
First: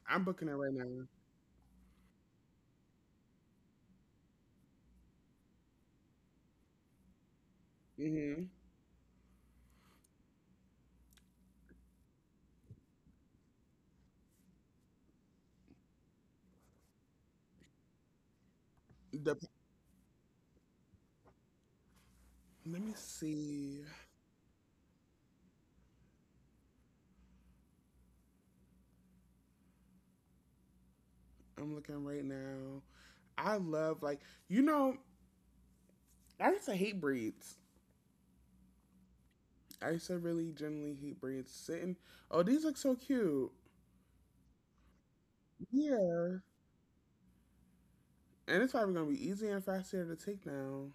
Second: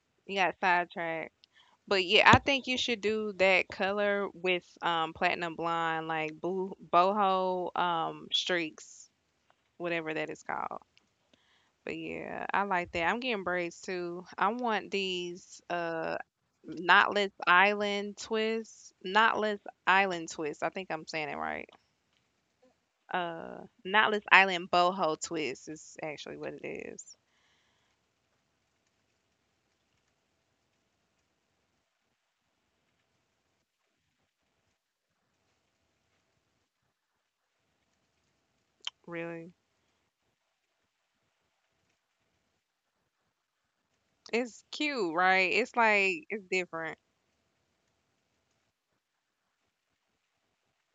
[SPEAKER 1] I'm
[SPEAKER 2] you
[SPEAKER 1] booking it
[SPEAKER 2] got
[SPEAKER 1] right now.
[SPEAKER 2] sidetracked. But yeah, I think you should do that color with platinum blonde, like boo boho
[SPEAKER 1] Mm-hmm.
[SPEAKER 2] streaks, whatever that is called. But yeah, I like that. I'm getting braids too. I want these knotless island twists.
[SPEAKER 1] The,
[SPEAKER 2] I think I'm saying it right.
[SPEAKER 1] let me see.
[SPEAKER 2] Knotless island boho twists is actually what it is.
[SPEAKER 1] I'm looking right now. I love like you know. I used to hate braids.
[SPEAKER 2] Really?
[SPEAKER 1] I used to really generally hate braids. Sitting. Oh, these look so cute.
[SPEAKER 2] It's cute, right? It's like
[SPEAKER 1] Yeah,
[SPEAKER 2] it's different.
[SPEAKER 1] and it's probably gonna be easier and faster to take now.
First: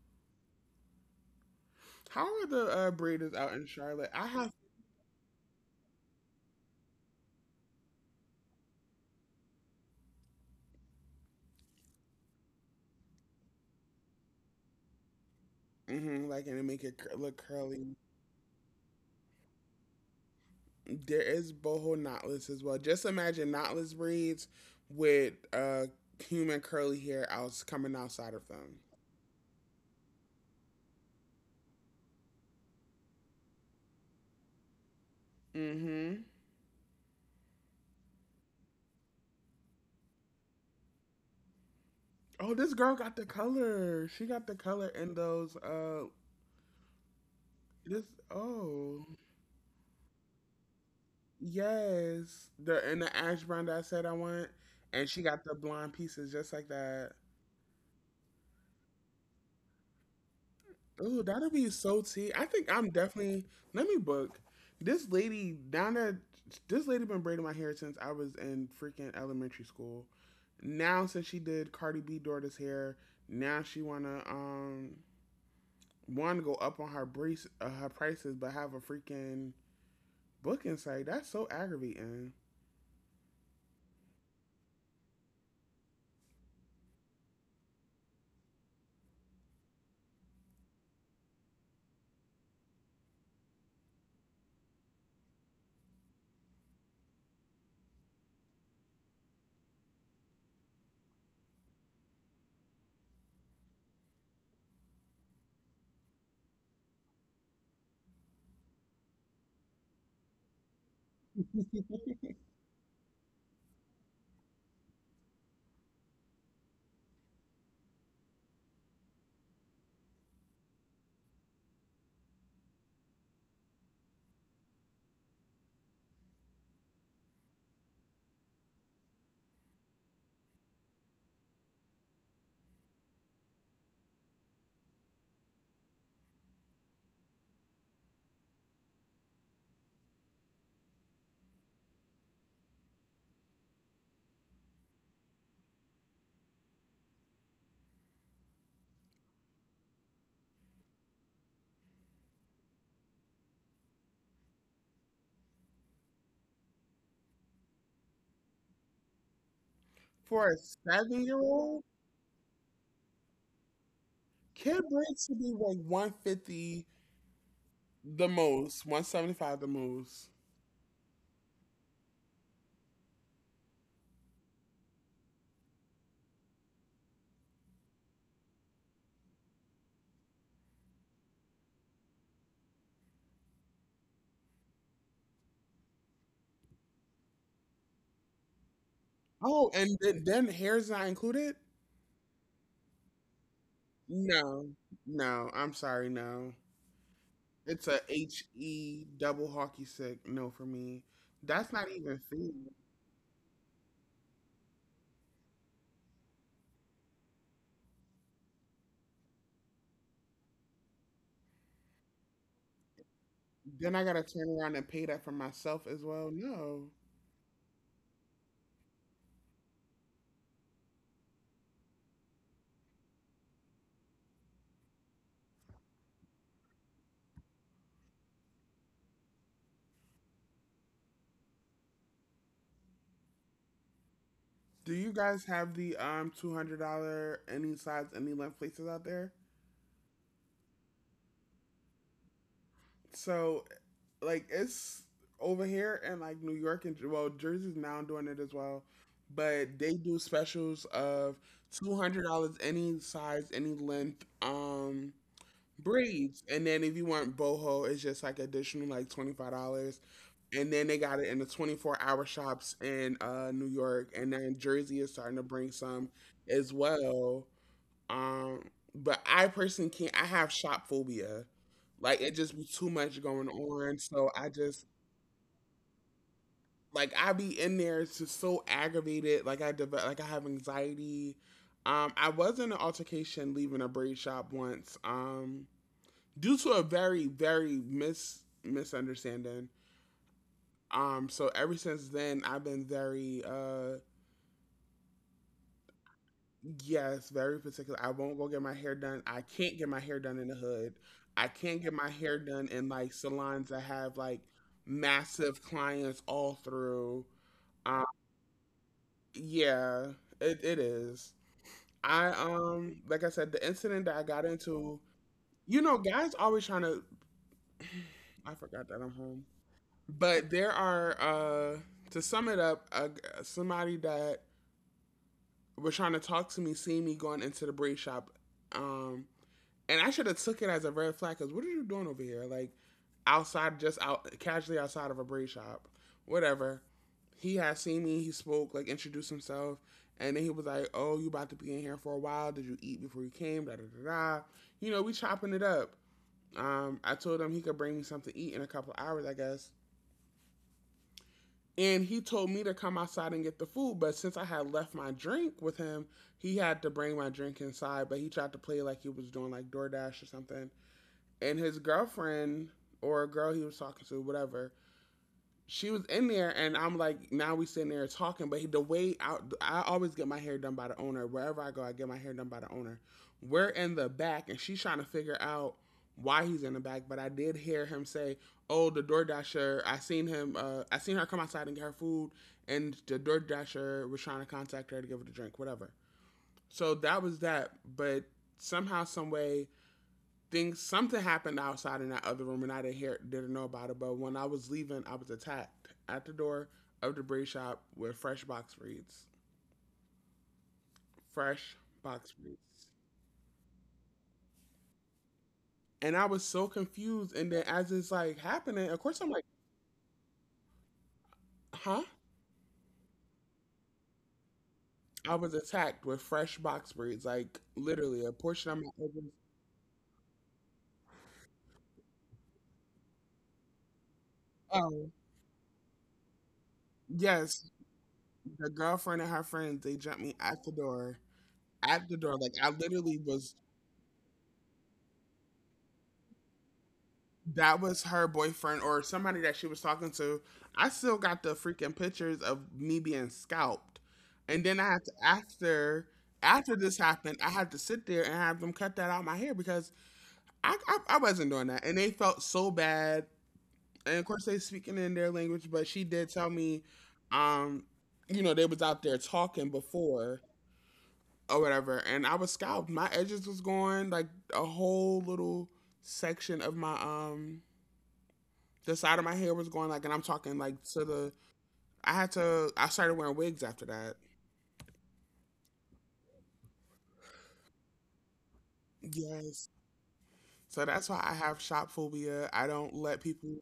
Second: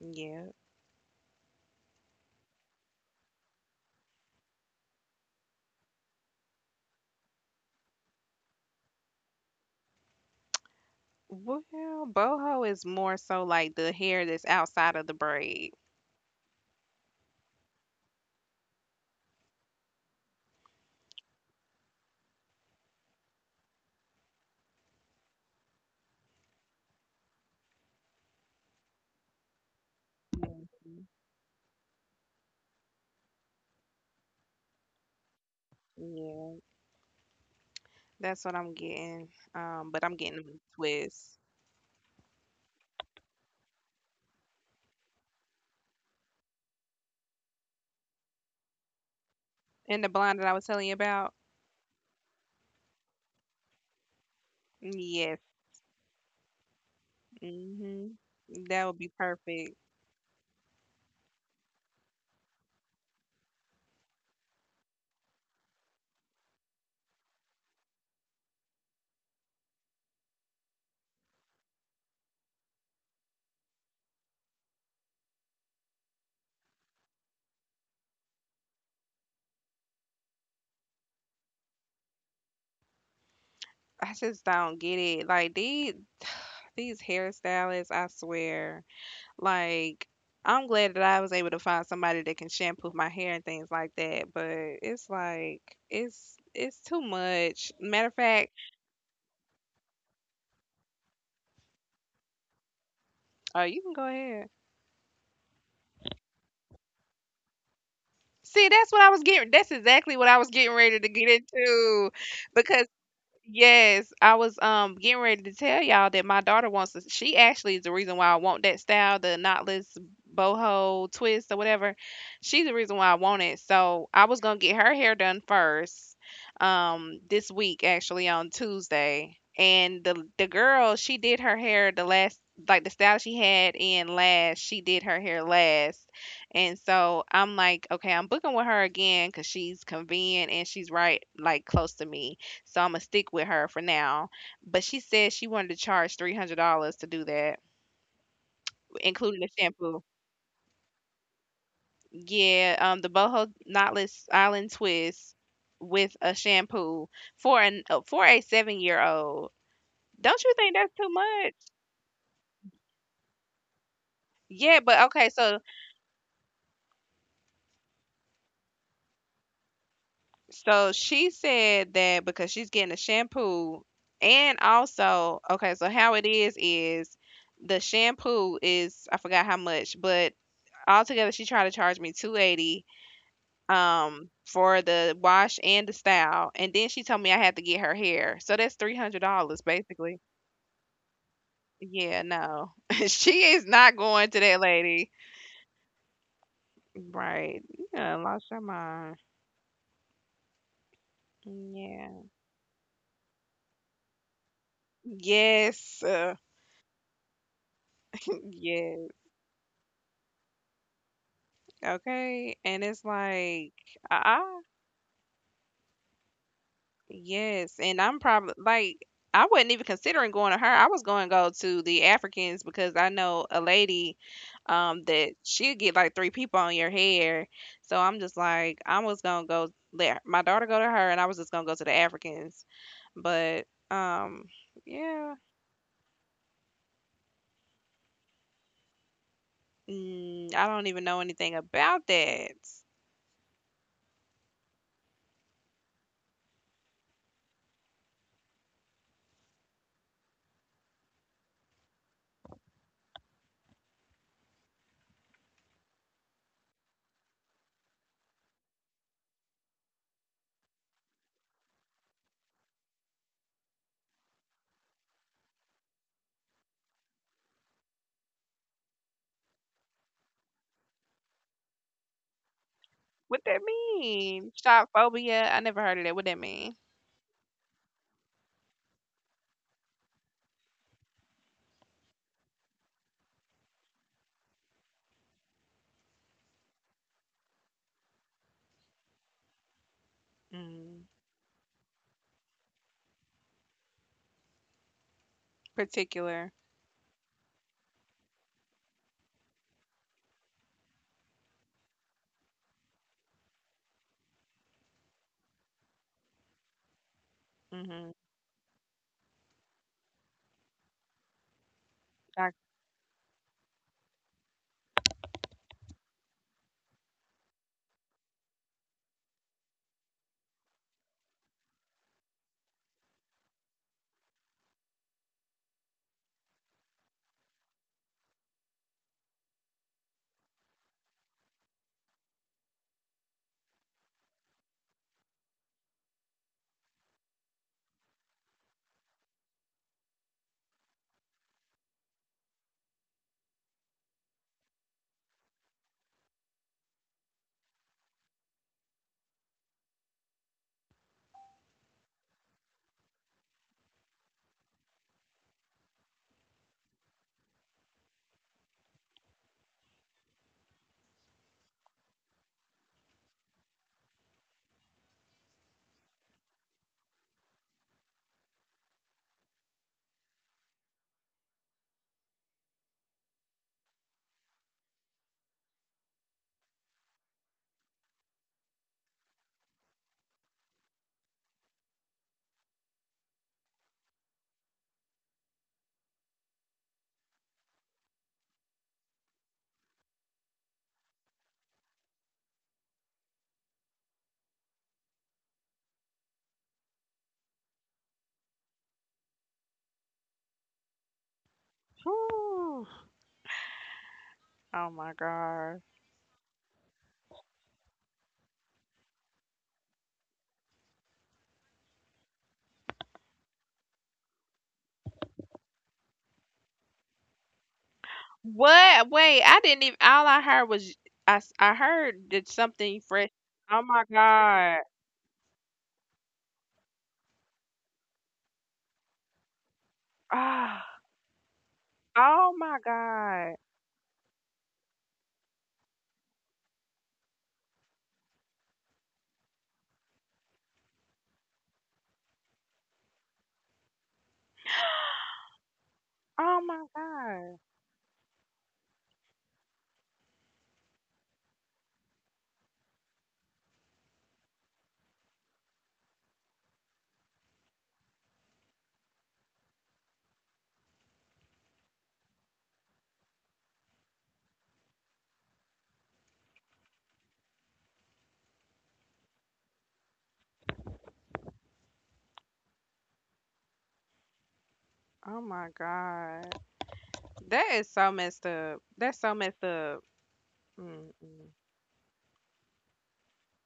[SPEAKER 2] Yeah.
[SPEAKER 1] How are the braiders out in Charlotte? I have
[SPEAKER 2] Well, boho is more so like the hair that's outside of the braid.
[SPEAKER 1] mm-hmm, like and it make it look curly. There is boho knotless as well. Just imagine knotless braids with human curly hair out coming outside of them.
[SPEAKER 2] Mhm.
[SPEAKER 1] Mm-hmm.
[SPEAKER 2] Yeah, that's what I'm getting. But I'm getting them in twists.
[SPEAKER 1] Oh, this girl got the color. She got the color in those. This. Oh,
[SPEAKER 2] And the blonde that I was telling you about?
[SPEAKER 1] yes. The in the ash brown that I said I want, and she
[SPEAKER 2] Yes.
[SPEAKER 1] got the blonde pieces just like that.
[SPEAKER 2] Hmm. That would be perfect.
[SPEAKER 1] Oh, that'll be so tea. I think I'm definitely let me book this lady down there. This lady been braiding my hair since I was in freaking elementary school. Now since she did Cardi B daughter's hair, now she wanna want to go up on her brace her prices, but have a freaking booking site. That's so aggravating
[SPEAKER 2] I just don't get it. Like these hairstylists, I swear. Like I'm glad that I was able to find somebody that can shampoo my hair and things like that, but it's like it's too much. Matter of fact, oh, you can go ahead. See, that's what I was getting. That's exactly what I was getting ready to get into, because yes, I was getting ready to tell y'all that my daughter wants to. She actually is the reason why I want that style, the knotless boho twist or whatever. She's the reason why I want it. So I was gonna get her hair done first, this week, actually on Tuesday. And the girl, she did her hair the last like the style she had in last. She did her hair last, and so I'm like, okay, I'm booking with her again because she's convenient and she's right like close to me. So I'm gonna stick with her for now. But she said she wanted to charge $300 to do that, including the shampoo. Yeah, the boho knotless island twist with a shampoo for an for a 7 year old. Don't
[SPEAKER 1] for
[SPEAKER 2] you
[SPEAKER 1] a
[SPEAKER 2] think that's too
[SPEAKER 1] 7 year
[SPEAKER 2] much?
[SPEAKER 1] old.
[SPEAKER 2] Yeah,
[SPEAKER 1] Kid
[SPEAKER 2] but
[SPEAKER 1] braids
[SPEAKER 2] okay,
[SPEAKER 1] should be
[SPEAKER 2] so
[SPEAKER 1] like 150 the most, 175 the most.
[SPEAKER 2] so she said that because she's getting a shampoo, and also okay, how it is the shampoo is I forgot how much, but altogether she tried to charge me 280 for the wash and the style, and then she told me I had to get her hair, so that's $300
[SPEAKER 1] Oh, and
[SPEAKER 2] basically.
[SPEAKER 1] then hair's not included.
[SPEAKER 2] Yeah, no. She is not going to that
[SPEAKER 1] No,
[SPEAKER 2] lady.
[SPEAKER 1] no, I'm sorry, no.
[SPEAKER 2] Right.
[SPEAKER 1] It's a
[SPEAKER 2] Yeah, lost
[SPEAKER 1] H
[SPEAKER 2] your
[SPEAKER 1] E
[SPEAKER 2] mind.
[SPEAKER 1] double hockey stick. No, for me, that's not even
[SPEAKER 2] Yeah.
[SPEAKER 1] food.
[SPEAKER 2] Yes, yeah. Okay, and it's like,
[SPEAKER 1] Then I gotta turn
[SPEAKER 2] uh-uh.
[SPEAKER 1] around and pay that for myself as well. No.
[SPEAKER 2] Yes, and I'm probably like I wasn't even considering going to her. I was going to go to the Africans because I know a lady that she'll get like three people on your hair. So I'm just like I was gonna go let my daughter go to her, and I was just gonna go to the Africans. But
[SPEAKER 1] Do you
[SPEAKER 2] Yeah,
[SPEAKER 1] guys have the $200 any size any length places out there?
[SPEAKER 2] mm, I don't even know anything about that.
[SPEAKER 1] So like it's over here in like New York and well Jersey's now doing it as well, but they do specials of $200 any size any length. Braids. And then if you want boho, it's just like additional like $25. And then they got it in the 24 hour shops in New York, and then Jersey is starting to bring some as well. Um, but I personally can't. I have shop phobia. Like it just be too much
[SPEAKER 2] What
[SPEAKER 1] going
[SPEAKER 2] that
[SPEAKER 1] on, so I
[SPEAKER 2] mean?
[SPEAKER 1] just
[SPEAKER 2] Shop phobia? I never heard of that. What that mean?
[SPEAKER 1] like I be in there it's just so aggravated. Like I develop, like I have anxiety. I was in an altercation leaving a braid shop once. Due to a very very misunderstanding.
[SPEAKER 2] Mm,
[SPEAKER 1] So ever since then, I've been very
[SPEAKER 2] particular.
[SPEAKER 1] yes, very particular. I won't go get my hair done. I can't get my hair done in the hood. I can't get my hair done in like salons that have like massive clients all through. Um,
[SPEAKER 2] Mm-hmm.
[SPEAKER 1] yeah, it is. I
[SPEAKER 2] Like,
[SPEAKER 1] like I said, the incident that I got into, you know, guys always trying to. I forgot that I'm home. But there are, to sum it up, somebody that was trying to talk to me, seeing me going into the braid shop, um, and I should have took it as a red flag. Cause what are you doing over here? Like outside, just out casually outside of a braid shop, whatever. He had seen me. He spoke, like introduced himself, and then he was like, "Oh, you about to be in here for a while? Did you eat before you came? Da da da da." You know, we chopping it up. I told him he could bring me something to eat in a couple of hours, I guess. And he told me to come outside and get the food, but since I had left my drink with him, he had to bring my drink inside. But he tried to play like he was doing like DoorDash or something. And his girlfriend or a girl he was talking to, whatever, she was in there, and I'm like, now we sitting there talking. But the way I always get my hair done by the owner. Wherever I go, I get my hair done by the owner. We're in the back, and she's trying to figure out why he's in the back. But I did hear him say, "Oh, the door dasher. I seen him. I seen her come outside and get her food, and the door dasher was trying to contact her to give her the drink, whatever." So that was that. But somehow, some way, things something happened outside in that other room and I didn't know about it. But when I was leaving, I was attacked at the door of the braid shop with fresh box reads. Fresh box
[SPEAKER 2] whew.
[SPEAKER 1] reads.
[SPEAKER 2] Oh my God.
[SPEAKER 1] And I was so confused. And then as it's like happening, of course I'm like, huh? I was attacked with fresh box braids, like literally a portion of my
[SPEAKER 2] What?
[SPEAKER 1] organs.
[SPEAKER 2] Wait, I didn't even. All I heard was I heard that something fresh. Oh my God.
[SPEAKER 1] Oh. Yes. The girlfriend and her friends, they jumped me at the
[SPEAKER 2] Ah.
[SPEAKER 1] door. At the door.
[SPEAKER 2] Oh
[SPEAKER 1] Like I
[SPEAKER 2] my
[SPEAKER 1] literally
[SPEAKER 2] God.
[SPEAKER 1] was that was her boyfriend or somebody that she was talking to. I still got the freaking pictures of me being scalped. And then I had to
[SPEAKER 2] Oh
[SPEAKER 1] after
[SPEAKER 2] my
[SPEAKER 1] this happened, I
[SPEAKER 2] God.
[SPEAKER 1] had to sit there and have them cut that out of my hair because I wasn't doing that. And they felt so bad. And of course they speaking in their language, but she did tell me, um, you know, they was out there talking before or whatever, and I was scalped. My edges was going like a whole little section of my the side of my hair was going like, and I'm talking like to the. I had to. I started wearing wigs after that.
[SPEAKER 2] Oh my God. That is so messed up. That's so messed
[SPEAKER 1] Yes.
[SPEAKER 2] up.
[SPEAKER 1] So that's why I
[SPEAKER 2] Mm-mm.
[SPEAKER 1] have shop phobia. I don't let people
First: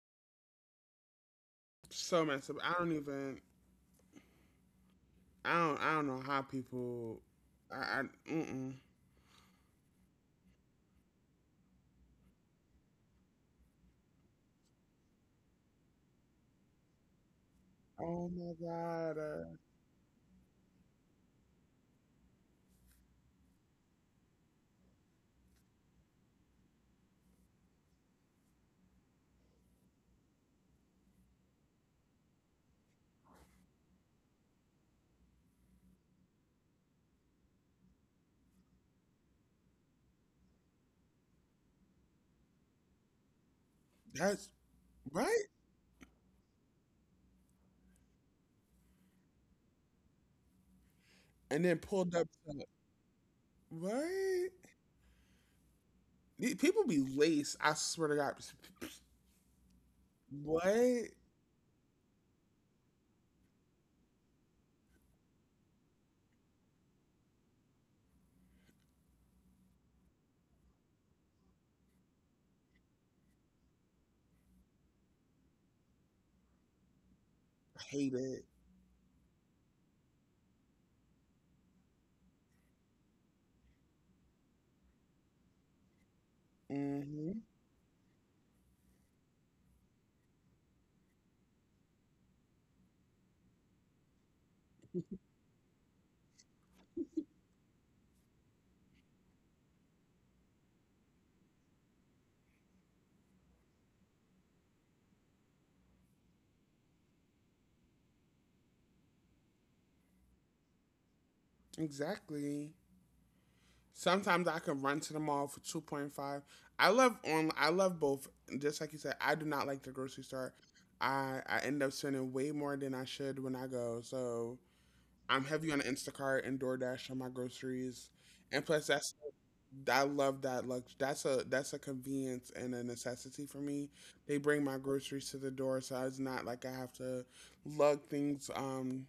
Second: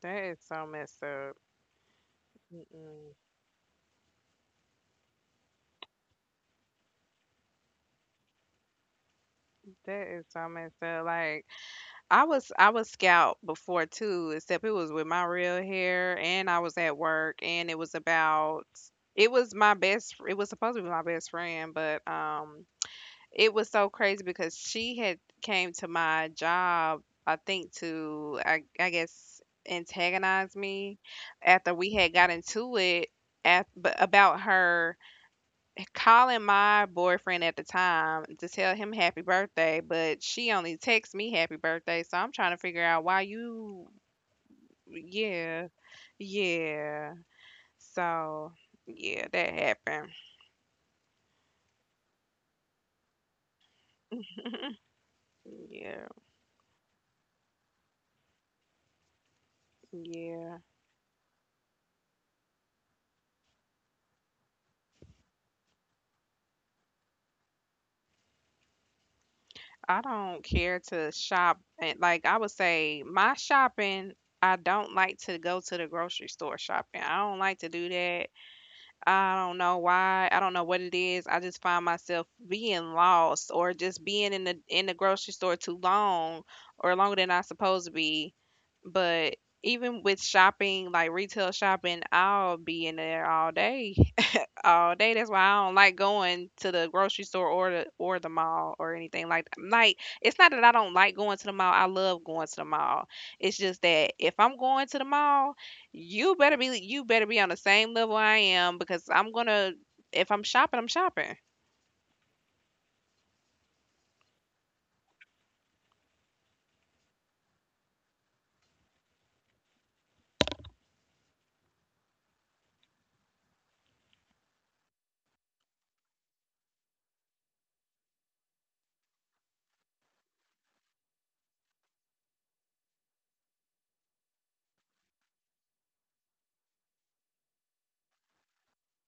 [SPEAKER 2] That is so messed up.
[SPEAKER 1] so messed up. I don't
[SPEAKER 2] Mm-mm.
[SPEAKER 1] even. I don't. I don't know how people. I. Mm-mm.
[SPEAKER 2] That is so messed up. Like, I was scout before too, except it was with my real hair and I was at work and it was
[SPEAKER 1] Oh my
[SPEAKER 2] about
[SPEAKER 1] god.
[SPEAKER 2] it was supposed to be my best friend, but it was so crazy because she had came to my job I think to, I guess, antagonize me after we had got into it at, but about her calling my boyfriend at the time to tell him happy birthday, but she only texts me happy birthday. So I'm trying to figure out why you,
[SPEAKER 1] That's right.
[SPEAKER 2] yeah, yeah. So yeah, that happened.
[SPEAKER 1] And then pulled up. To, what?
[SPEAKER 2] Yeah,
[SPEAKER 1] These People be lace. I swear to God.
[SPEAKER 2] yeah.
[SPEAKER 1] What?
[SPEAKER 2] I don't care to shop. And like I would say, my shopping, I don't like to go to the grocery store shopping. I don't like to do
[SPEAKER 1] Hate
[SPEAKER 2] that.
[SPEAKER 1] it.
[SPEAKER 2] I don't know why. I don't know what it is. I just find myself being lost or just being in the grocery store too long or longer than I'm
[SPEAKER 1] Hmm.
[SPEAKER 2] supposed to be. But even with shopping, like retail shopping, I'll be in there all day all day. That's why I don't like going to the grocery store or the mall or anything like that. Like it's not that I don't like going to the mall. I love going to the mall. It's just that if I'm going to the mall, you better be on the same level I am because I'm gonna if I'm shopping, I'm shopping.
[SPEAKER 1] Exactly. Sometimes I can run to the mall for 2.5. I love on. I love both. Just like you said, I do not like the grocery store. I end up spending way more than I should when I go. So I'm heavy on Instacart and DoorDash on my groceries, and plus that's I love that lux. That's a convenience and a necessity for me. They bring my groceries to the door, so it's not like I have to lug things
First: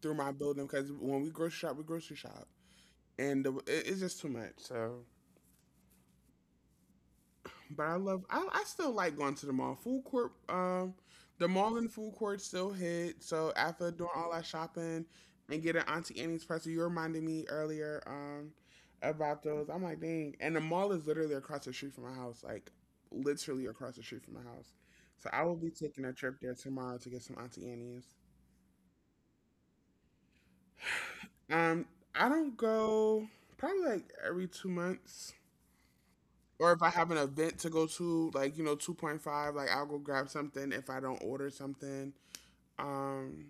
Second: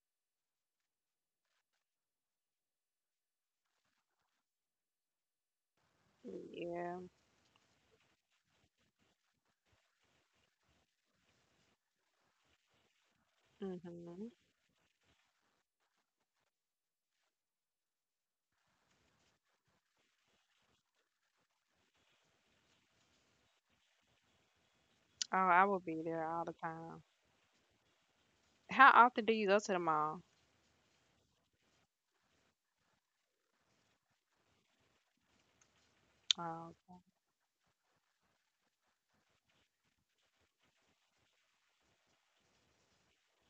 [SPEAKER 1] through my building. Because when we grocery shop and it's just too much. So,
[SPEAKER 2] Yeah.
[SPEAKER 1] but I love. I still like going to the mall. Food court. The mall and food court still hit. So after doing
[SPEAKER 2] hmm
[SPEAKER 1] all that shopping and getting Auntie Annie's pretzel, you reminded me earlier. About those. I'm like, dang. And the mall is literally across the street from my house. Like, literally across the street from my house. So
[SPEAKER 2] Oh,
[SPEAKER 1] I will
[SPEAKER 2] I
[SPEAKER 1] be
[SPEAKER 2] will be
[SPEAKER 1] taking a
[SPEAKER 2] there
[SPEAKER 1] trip
[SPEAKER 2] all the
[SPEAKER 1] there tomorrow
[SPEAKER 2] time.
[SPEAKER 1] to get some Auntie Annie's.
[SPEAKER 2] How often do you go to the mall?
[SPEAKER 1] Um, I don't go probably like every 2 months. Or
[SPEAKER 2] Oh.
[SPEAKER 1] if I have an event to go to, like you know, 2.5, like I'll go grab something if I don't order something. Um,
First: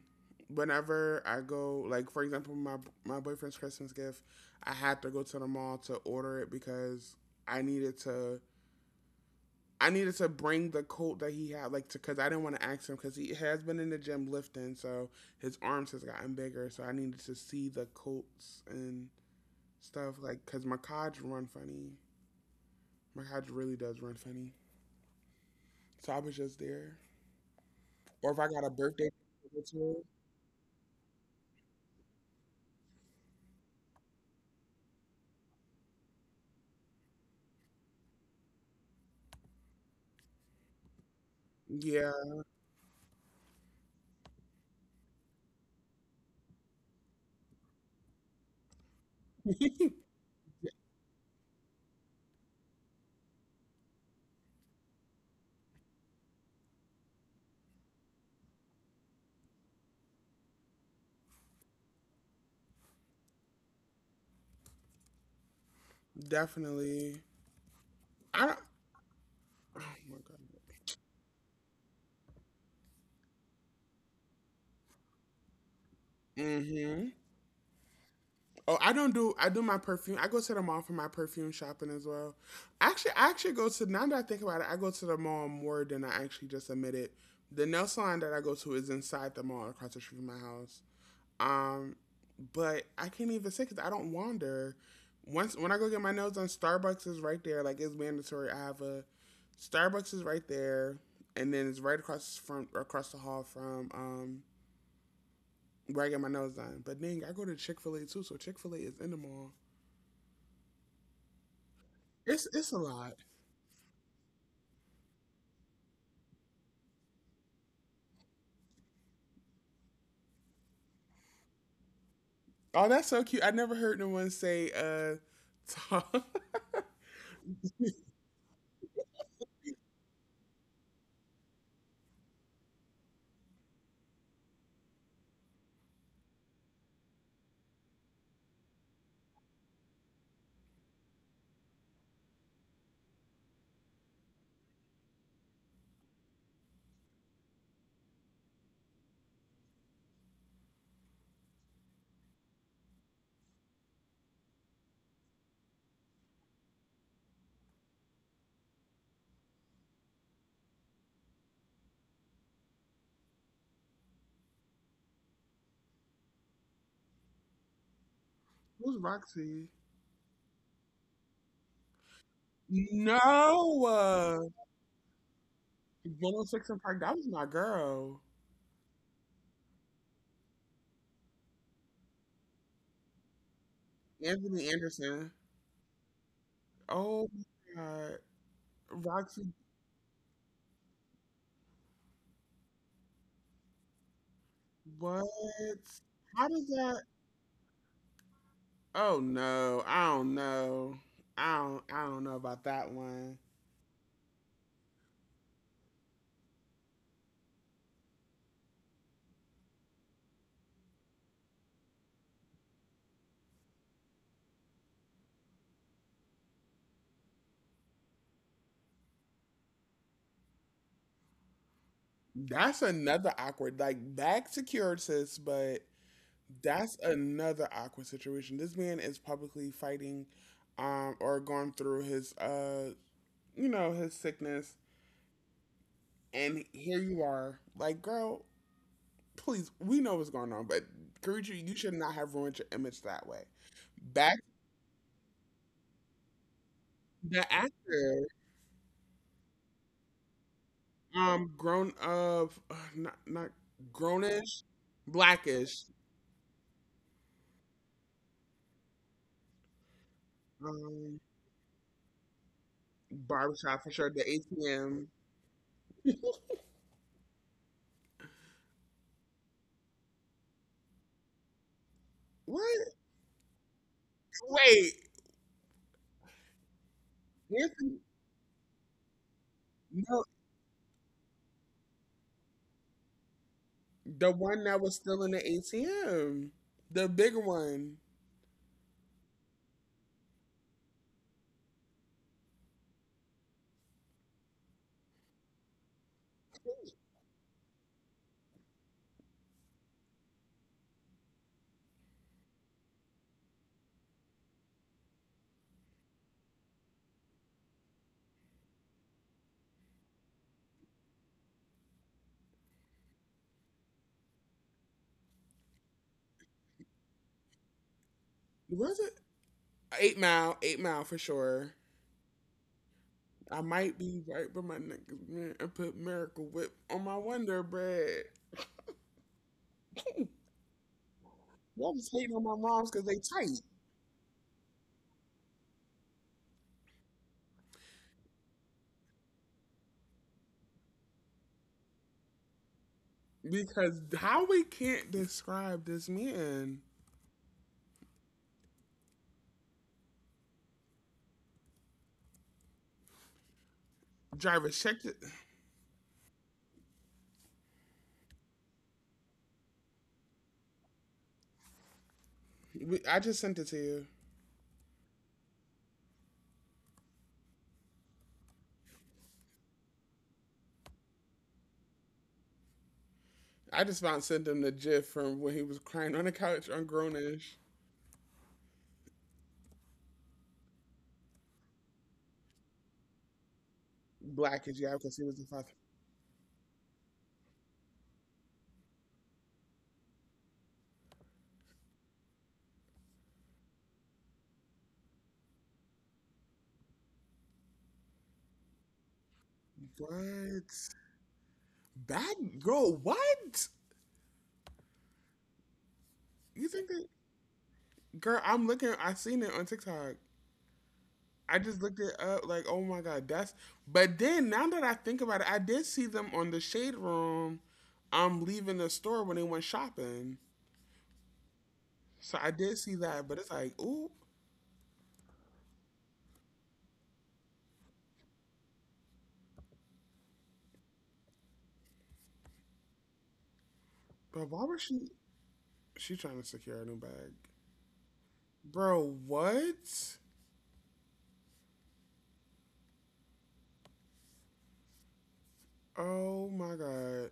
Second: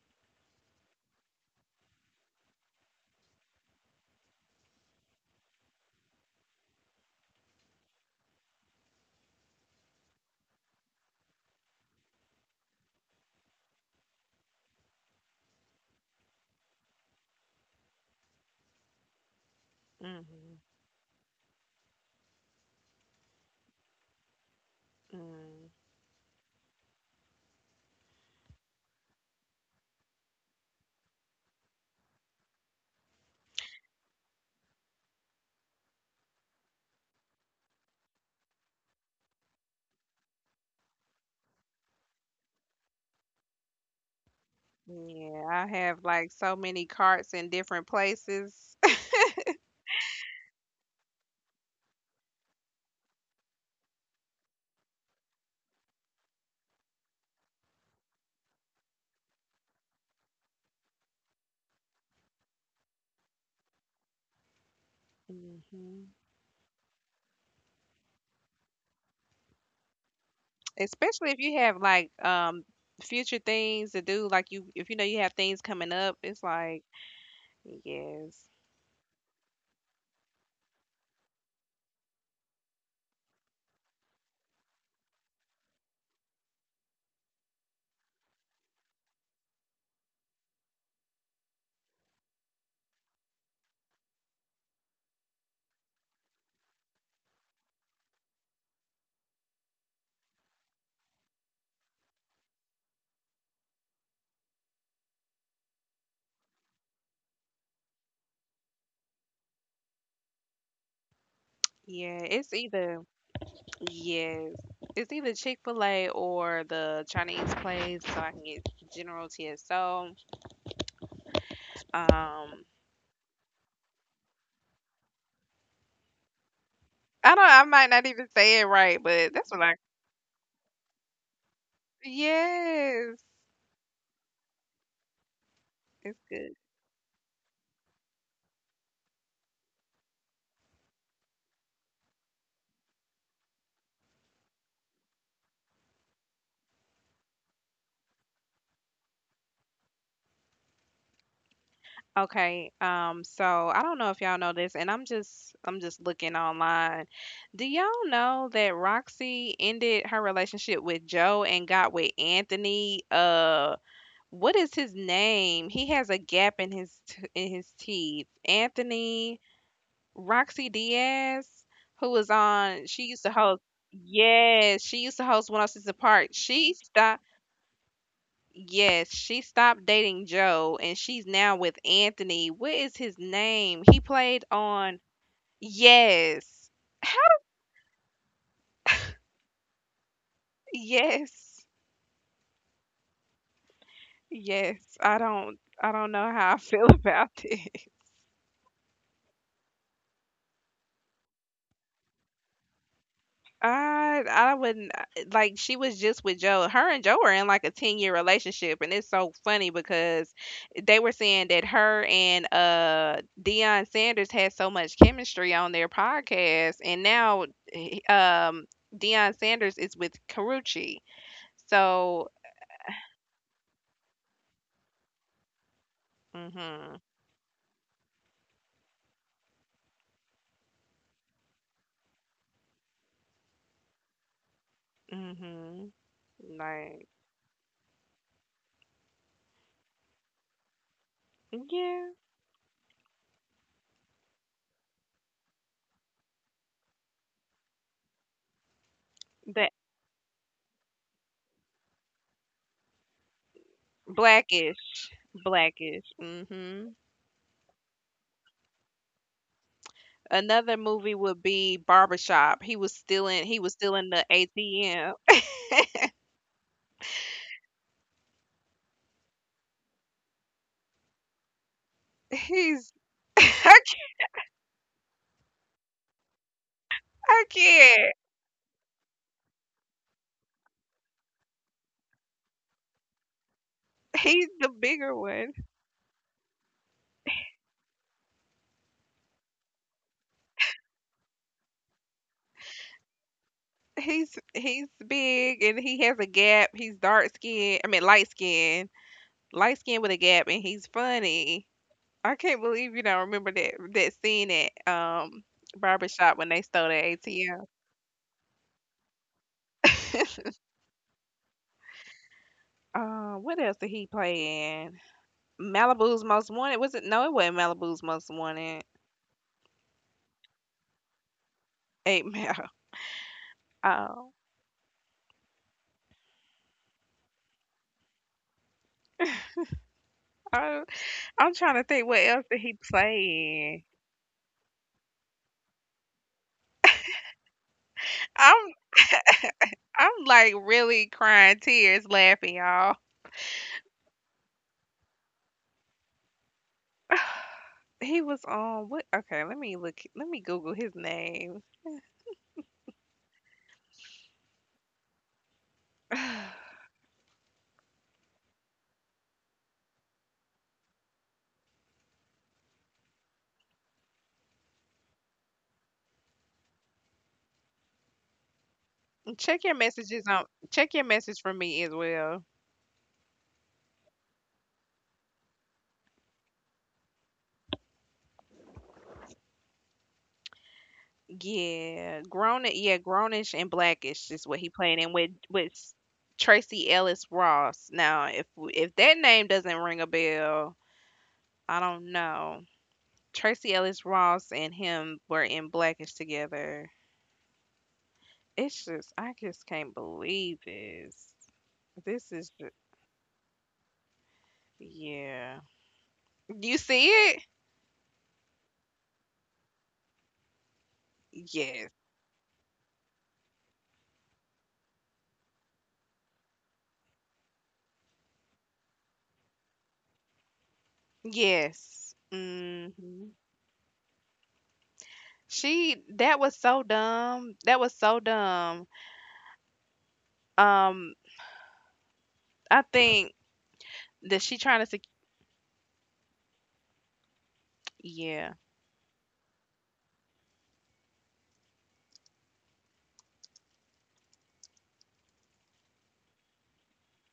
[SPEAKER 1] whenever I go, like for example, my boyfriend's Christmas gift, I had to go to the mall to order it because I needed to. I needed to bring the coat that he had, like, because I didn't want to ask him because he has been in the gym lifting, so his arms has gotten bigger. So I needed to see the coats and stuff, like,
[SPEAKER 2] hmm
[SPEAKER 1] because my codge run funny. My codge really does run funny.
[SPEAKER 2] Mm.
[SPEAKER 1] So I was just there. Or if I got a birthday to go to. Yeah,
[SPEAKER 2] Yeah, I have like so many carts in different places. hmm
[SPEAKER 1] definitely. I don't, oh my god.
[SPEAKER 2] especially if you have like future things to do, like you, if you know you have things coming up, it's like
[SPEAKER 1] Mm-hmm.
[SPEAKER 2] yes.
[SPEAKER 1] Oh, I don't do I do my perfume. I go to the mall for my perfume shopping as well. Actually, I actually go to now that I think about it, I go to the mall more than I actually just admit it. The nail salon that I go to is inside the mall across the street from my house. Um, but I can't even say because I don't wander. Once when I go get my nails done, Starbucks is right there. Like it's mandatory. I have a Starbucks is right there, and then it's right across from across the hall from where I get my nails done. But then I go to Chick Fil A too, so Chick Fil A is in the mall.
[SPEAKER 2] Yeah, it's
[SPEAKER 1] It's a
[SPEAKER 2] either
[SPEAKER 1] lot.
[SPEAKER 2] yes, it's either Chick-fil-A or the Chinese place, so I can get general tso. um i
[SPEAKER 1] Oh, that's so cute. I never heard no one say. Talk.
[SPEAKER 2] don't I might not even say it right, but that's what I, yes, it's good. Okay, so I don't know if y'all know this, and I'm just looking online. Do y'all know that Roxy ended her relationship with Joe and got with Anthony? What is his name? He has a gap in in his teeth.
[SPEAKER 1] Who's
[SPEAKER 2] Anthony.
[SPEAKER 1] Roxy?
[SPEAKER 2] Roxy Diaz, who was on, she used to host.
[SPEAKER 1] No,
[SPEAKER 2] Yes, she used to host One oh Six Apart.
[SPEAKER 1] 106
[SPEAKER 2] She
[SPEAKER 1] in Park. That
[SPEAKER 2] stopped.
[SPEAKER 1] was my girl,
[SPEAKER 2] Yes, she stopped dating Joe and she's now with Anthony. What is his name? He played
[SPEAKER 1] Anthony
[SPEAKER 2] on.
[SPEAKER 1] Anderson.
[SPEAKER 2] Yes.
[SPEAKER 1] Oh my god. Roxy
[SPEAKER 2] Yes. Yes. I
[SPEAKER 1] what?
[SPEAKER 2] don't I don't know
[SPEAKER 1] How
[SPEAKER 2] how I
[SPEAKER 1] does
[SPEAKER 2] feel
[SPEAKER 1] that
[SPEAKER 2] about this.
[SPEAKER 1] oh no, I don't know. I don't know about that one.
[SPEAKER 2] I wouldn't like, she was just with Joe. Her and Joe are in like a 10-year relationship and it's so funny because they were saying that her and Deion Sanders had so much chemistry on their podcast and now he- um Deion Sanders is with Karuchi. So,
[SPEAKER 1] That's another awkward like back secured sis, but that's
[SPEAKER 2] mhm.
[SPEAKER 1] another awkward situation. This man is publicly fighting or going through his his sickness,
[SPEAKER 2] Mhm.
[SPEAKER 1] and here
[SPEAKER 2] Like,
[SPEAKER 1] you are. Like, girl, please, we know what's going on, but Karuchi, you should
[SPEAKER 2] yeah.
[SPEAKER 1] not have ruined your image that way. The actor,
[SPEAKER 2] That
[SPEAKER 1] grown of not not grownish,
[SPEAKER 2] blackish,
[SPEAKER 1] blackish,
[SPEAKER 2] blackish. Mhm. Another movie
[SPEAKER 1] um,
[SPEAKER 2] would be Barbershop. He was still in he was
[SPEAKER 1] barbershop for
[SPEAKER 2] still
[SPEAKER 1] sure.
[SPEAKER 2] in the
[SPEAKER 1] The ATM.
[SPEAKER 2] ATM. He's
[SPEAKER 1] What?
[SPEAKER 2] I
[SPEAKER 1] Wait,
[SPEAKER 2] I
[SPEAKER 1] Anthony?
[SPEAKER 2] can't.
[SPEAKER 1] No, the
[SPEAKER 2] He's
[SPEAKER 1] one
[SPEAKER 2] the
[SPEAKER 1] that was
[SPEAKER 2] bigger
[SPEAKER 1] still in the
[SPEAKER 2] one.
[SPEAKER 1] ATM, the bigger one.
[SPEAKER 2] He's big and he has a gap. He's dark skinned. I mean light skinned. Light skinned with a gap and he's funny. I can't believe you don't remember that scene at barbershop when they stole the ATM. What else did he play in? Malibu's Most Wanted. Was it no, it wasn't Malibu's Most Wanted.
[SPEAKER 1] Was it Eight Mile? Eight Mile for sure.
[SPEAKER 2] Eight Mile.
[SPEAKER 1] I might be
[SPEAKER 2] Oh.
[SPEAKER 1] right but my neck is bent, put Miracle Whip on my Wonder Bread.
[SPEAKER 2] Uh, I'm trying to
[SPEAKER 1] Y'all
[SPEAKER 2] think
[SPEAKER 1] was
[SPEAKER 2] what
[SPEAKER 1] hating on
[SPEAKER 2] else
[SPEAKER 1] my
[SPEAKER 2] did he
[SPEAKER 1] moms because they tight.
[SPEAKER 2] play in. I'm I'm like really crying tears laughing, y'all.
[SPEAKER 1] Because how we can't describe this man.
[SPEAKER 2] He was on what? Okay, let me look. Let me Google his name.
[SPEAKER 1] Driver, check it. I just sent it to you.
[SPEAKER 2] Check your messages on. Check your message for me as well.
[SPEAKER 1] I just found sent him the gif from when he was crying on the couch on Grownish.
[SPEAKER 2] Yeah, grown. Yeah, grownish and blackish is what
[SPEAKER 1] Black
[SPEAKER 2] he
[SPEAKER 1] is, yeah,
[SPEAKER 2] played in
[SPEAKER 1] because he was the father.
[SPEAKER 2] with Tracy Ellis Ross. Now, if that name doesn't ring a bell, I don't know. Tracy Ellis Ross and him were in Blackish together. It's just I just can't believe
[SPEAKER 1] What?
[SPEAKER 2] this. This is
[SPEAKER 1] Bad
[SPEAKER 2] just,
[SPEAKER 1] girl, what?
[SPEAKER 2] yeah. You
[SPEAKER 1] You think
[SPEAKER 2] see
[SPEAKER 1] that
[SPEAKER 2] it?
[SPEAKER 1] girl? I'm looking. I seen it on TikTok. I
[SPEAKER 2] Yes.
[SPEAKER 1] just looked it up. Like, oh my god, that's. But then now that I think about it, I did see them on the Shade Room. I'm leaving the store when they went shopping.
[SPEAKER 2] Yes.
[SPEAKER 1] So I did
[SPEAKER 2] hmm
[SPEAKER 1] see that, but it's like, ooh,
[SPEAKER 2] She, that was so dumb. That was so dumb. Um, I think that
[SPEAKER 1] but
[SPEAKER 2] she
[SPEAKER 1] why
[SPEAKER 2] trying
[SPEAKER 1] was she trying to secure a new bag?
[SPEAKER 2] yeah,
[SPEAKER 1] Bro, what? Oh my god.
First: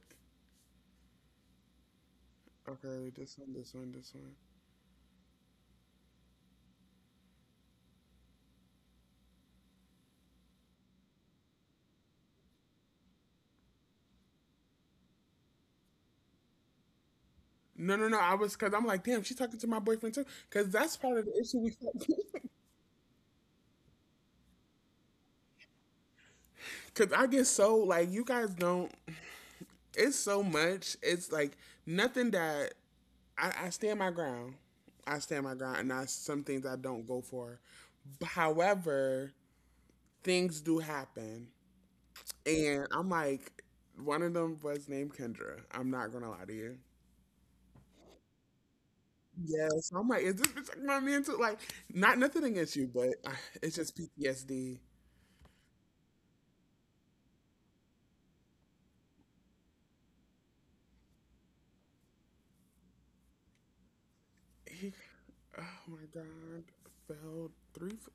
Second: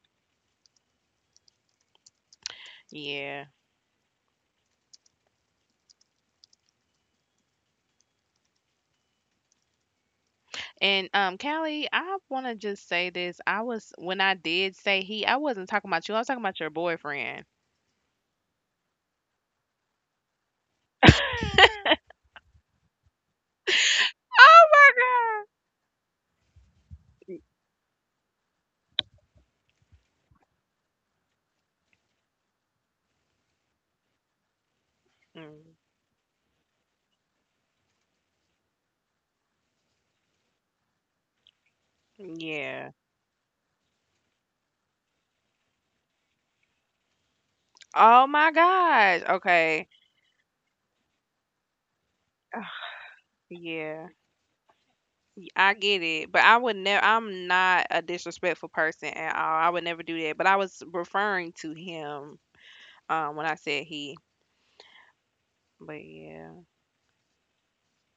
[SPEAKER 1] Okay, this
[SPEAKER 2] yeah.
[SPEAKER 1] one, this one, this one.
[SPEAKER 2] And Callie, I want to just say this. I was, when I did say he, I wasn't talking about you. I was talking about your boyfriend.
[SPEAKER 1] No, no, no. I was because I'm like, damn, she's talking to my boyfriend too. Because that's part of
[SPEAKER 2] Oh
[SPEAKER 1] the issue we. Because I
[SPEAKER 2] my
[SPEAKER 1] get so like, you guys don't. It's so much. It's like nothing that I stand my ground. I stand
[SPEAKER 2] god.
[SPEAKER 1] my ground, and I some things I don't go for. However, things do happen.
[SPEAKER 2] Mm,
[SPEAKER 1] And
[SPEAKER 2] yeah.
[SPEAKER 1] I'm like, one of them was named Kendra. I'm not gonna lie to you.
[SPEAKER 2] Oh my gosh. Okay.
[SPEAKER 1] Yes, I'm like, is this bitch like my man too? Like, not nothing against you, but it's just
[SPEAKER 2] Yeah,
[SPEAKER 1] PTSD.
[SPEAKER 2] I get it, but I would never. I'm not a disrespectful person at all. I would never do that. But I was referring to him, when I said he.
[SPEAKER 1] He, oh
[SPEAKER 2] But
[SPEAKER 1] my
[SPEAKER 2] yeah,
[SPEAKER 1] god, fell three. F-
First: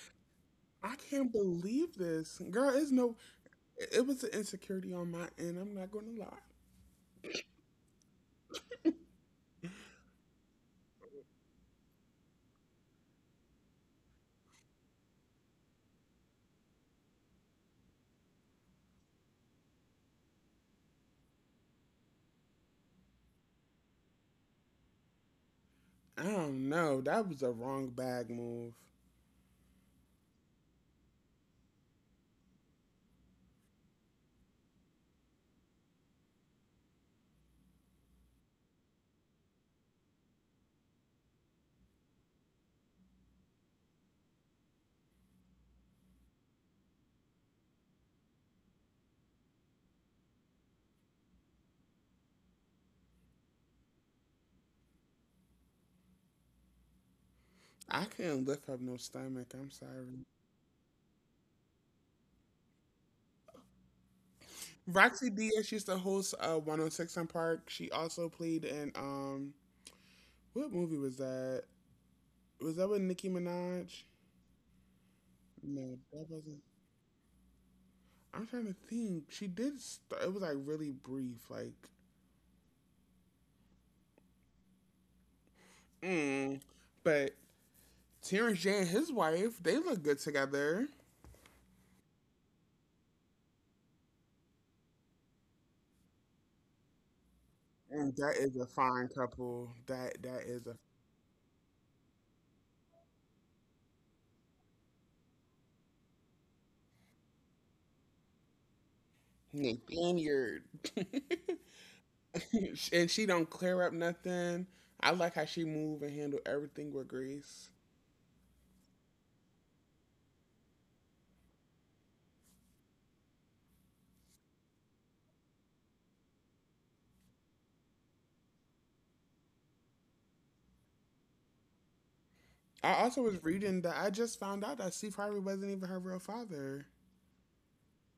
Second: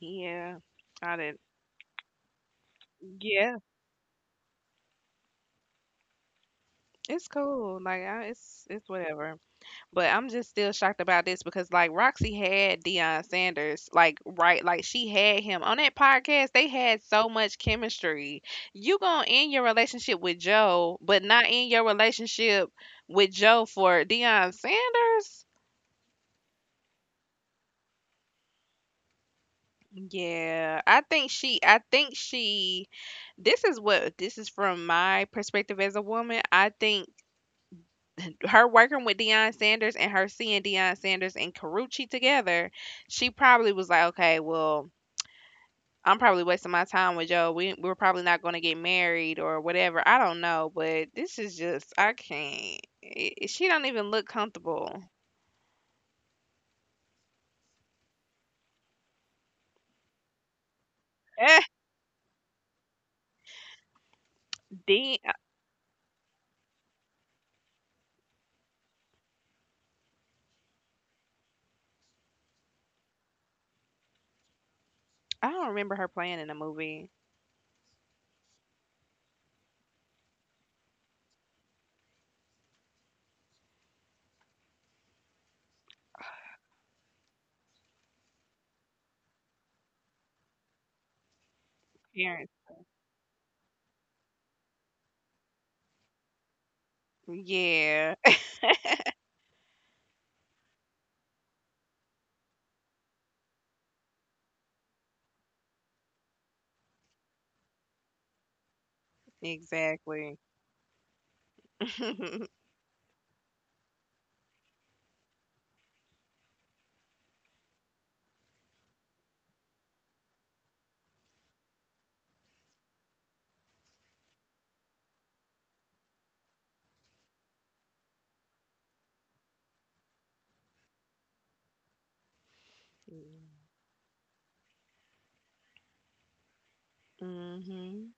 [SPEAKER 2] yeah,
[SPEAKER 1] I
[SPEAKER 2] I
[SPEAKER 1] can't
[SPEAKER 2] didn't.
[SPEAKER 1] believe this, girl. It's no,
[SPEAKER 2] Yeah,
[SPEAKER 1] it was an insecurity on my end. I'm not gonna lie.
[SPEAKER 2] it's cool. Like I, it's whatever. But I'm just still shocked about this because like Roxy had Deion Sanders like right, like she had him on that podcast. They had so much chemistry. You gonna end your relationship with Joe, but not end your relationship with Joe for Deion Sanders.
[SPEAKER 1] I don't know. That was a wrong bag move.
[SPEAKER 2] Yeah, I think she. I think she. This is what, this is from my perspective as a woman. I think her working with Deion Sanders and her seeing Deion Sanders and Carucci together, she probably was like, okay, well I'm probably wasting my time with Joe. We we're probably not going to get married or whatever. I don't know, but this is just I can't. She don't even look comfortable.
[SPEAKER 1] I can't lift up no stomach. I'm sorry.
[SPEAKER 2] Eh, Dean,
[SPEAKER 1] Roxy
[SPEAKER 2] I.
[SPEAKER 1] Diaz used to host 106 in Park. She also played in what movie was that? Was that with Nicki Minaj?
[SPEAKER 2] I don't remember
[SPEAKER 1] No,
[SPEAKER 2] her
[SPEAKER 1] that
[SPEAKER 2] playing in the
[SPEAKER 1] wasn't.
[SPEAKER 2] movie.
[SPEAKER 1] I'm trying to think. She did. St- it was like really brief, like. Mm. But Terrence J and his wife, they look good together.
[SPEAKER 2] Karen.
[SPEAKER 1] And
[SPEAKER 2] Yeah,
[SPEAKER 1] that is a fine couple. That that is a
[SPEAKER 2] exactly.
[SPEAKER 1] Spaniard. And she don't clear up nothing. I like how she move and handle everything with grace. I also was reading that I just found out that Steve Harvey wasn't even her real father.
[SPEAKER 2] hmm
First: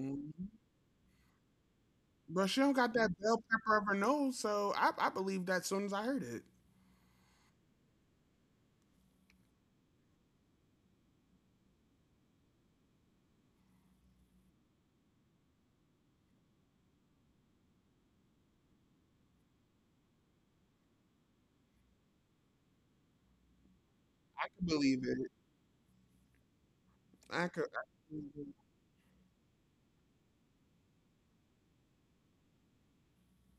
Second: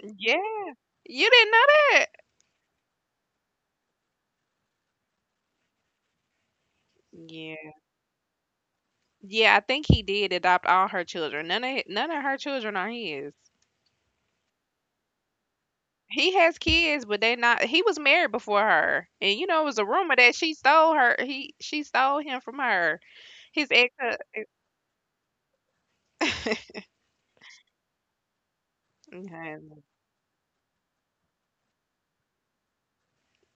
[SPEAKER 2] Yeah, you didn't know that.
[SPEAKER 1] Bro, she don't got that bell pepper of her nose, so I believe that as soon as I heard it.
[SPEAKER 2] Yeah, yeah. I think he did adopt all her children. None of none of her children are his. He has kids, but they not, he was married before her. And you know, it was a rumor that she stole her, he, she stole him from her. His
[SPEAKER 1] I could believe it. I could.
[SPEAKER 2] mhm.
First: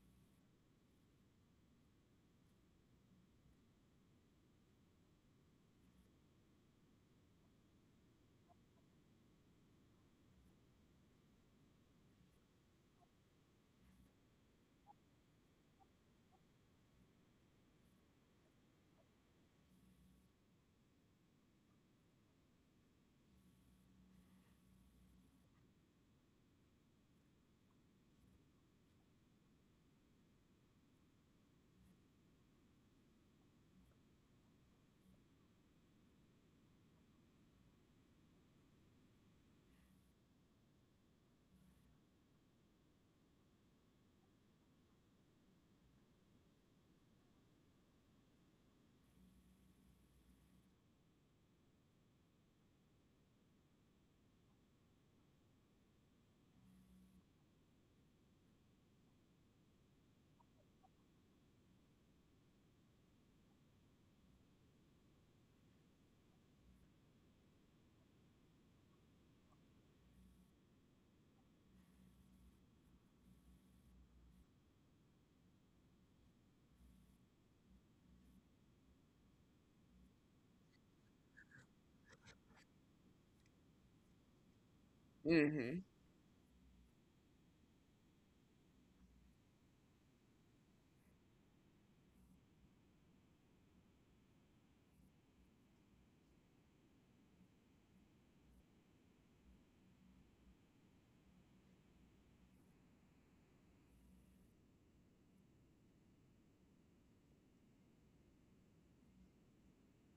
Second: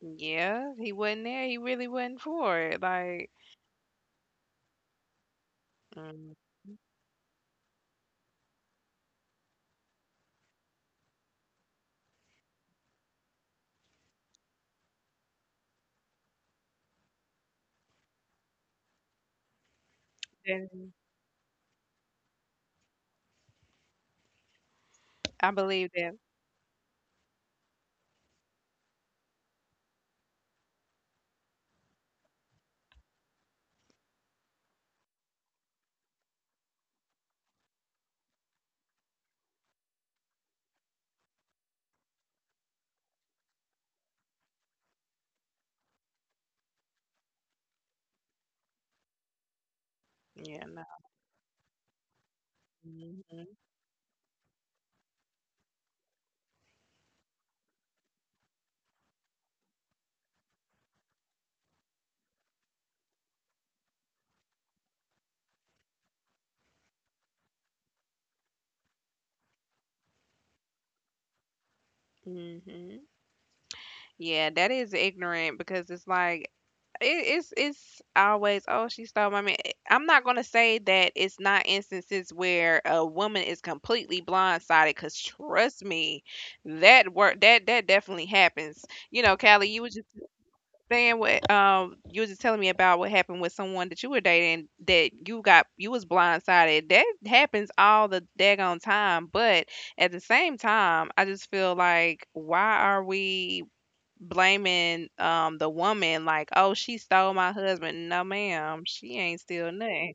[SPEAKER 2] Yeah, he wasn't there. He really wasn't for it. Like mm, that- I believe that. Yeah, no. hmm hmm Yeah, that is ignorant because it's like it's always, oh, she stole my man. I'm not gonna say that it's not instances where a woman is completely blindsided because
[SPEAKER 1] Mm-hmm.
[SPEAKER 2] trust me, that work that that definitely happens. You know, Callie, you were just saying what you were just telling me about what happened with someone that you were dating, that you got, you was blindsided. That happens all the daggone time, but at the same time, I just feel like why are we blaming the woman, like, "Oh, she stole my husband." No, ma'am, she ain't steal nothing.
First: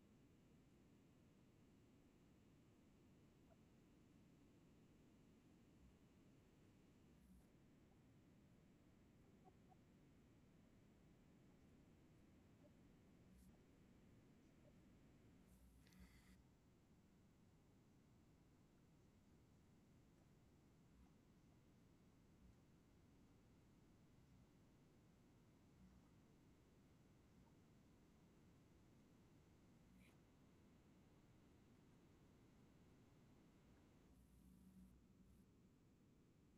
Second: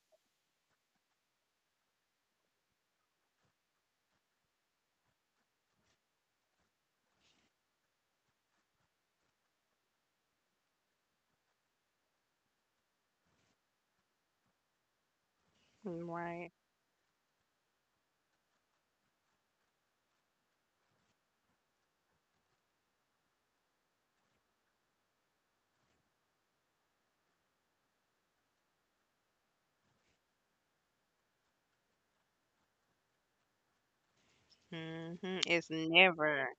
[SPEAKER 2] Right. Mhm. It's never.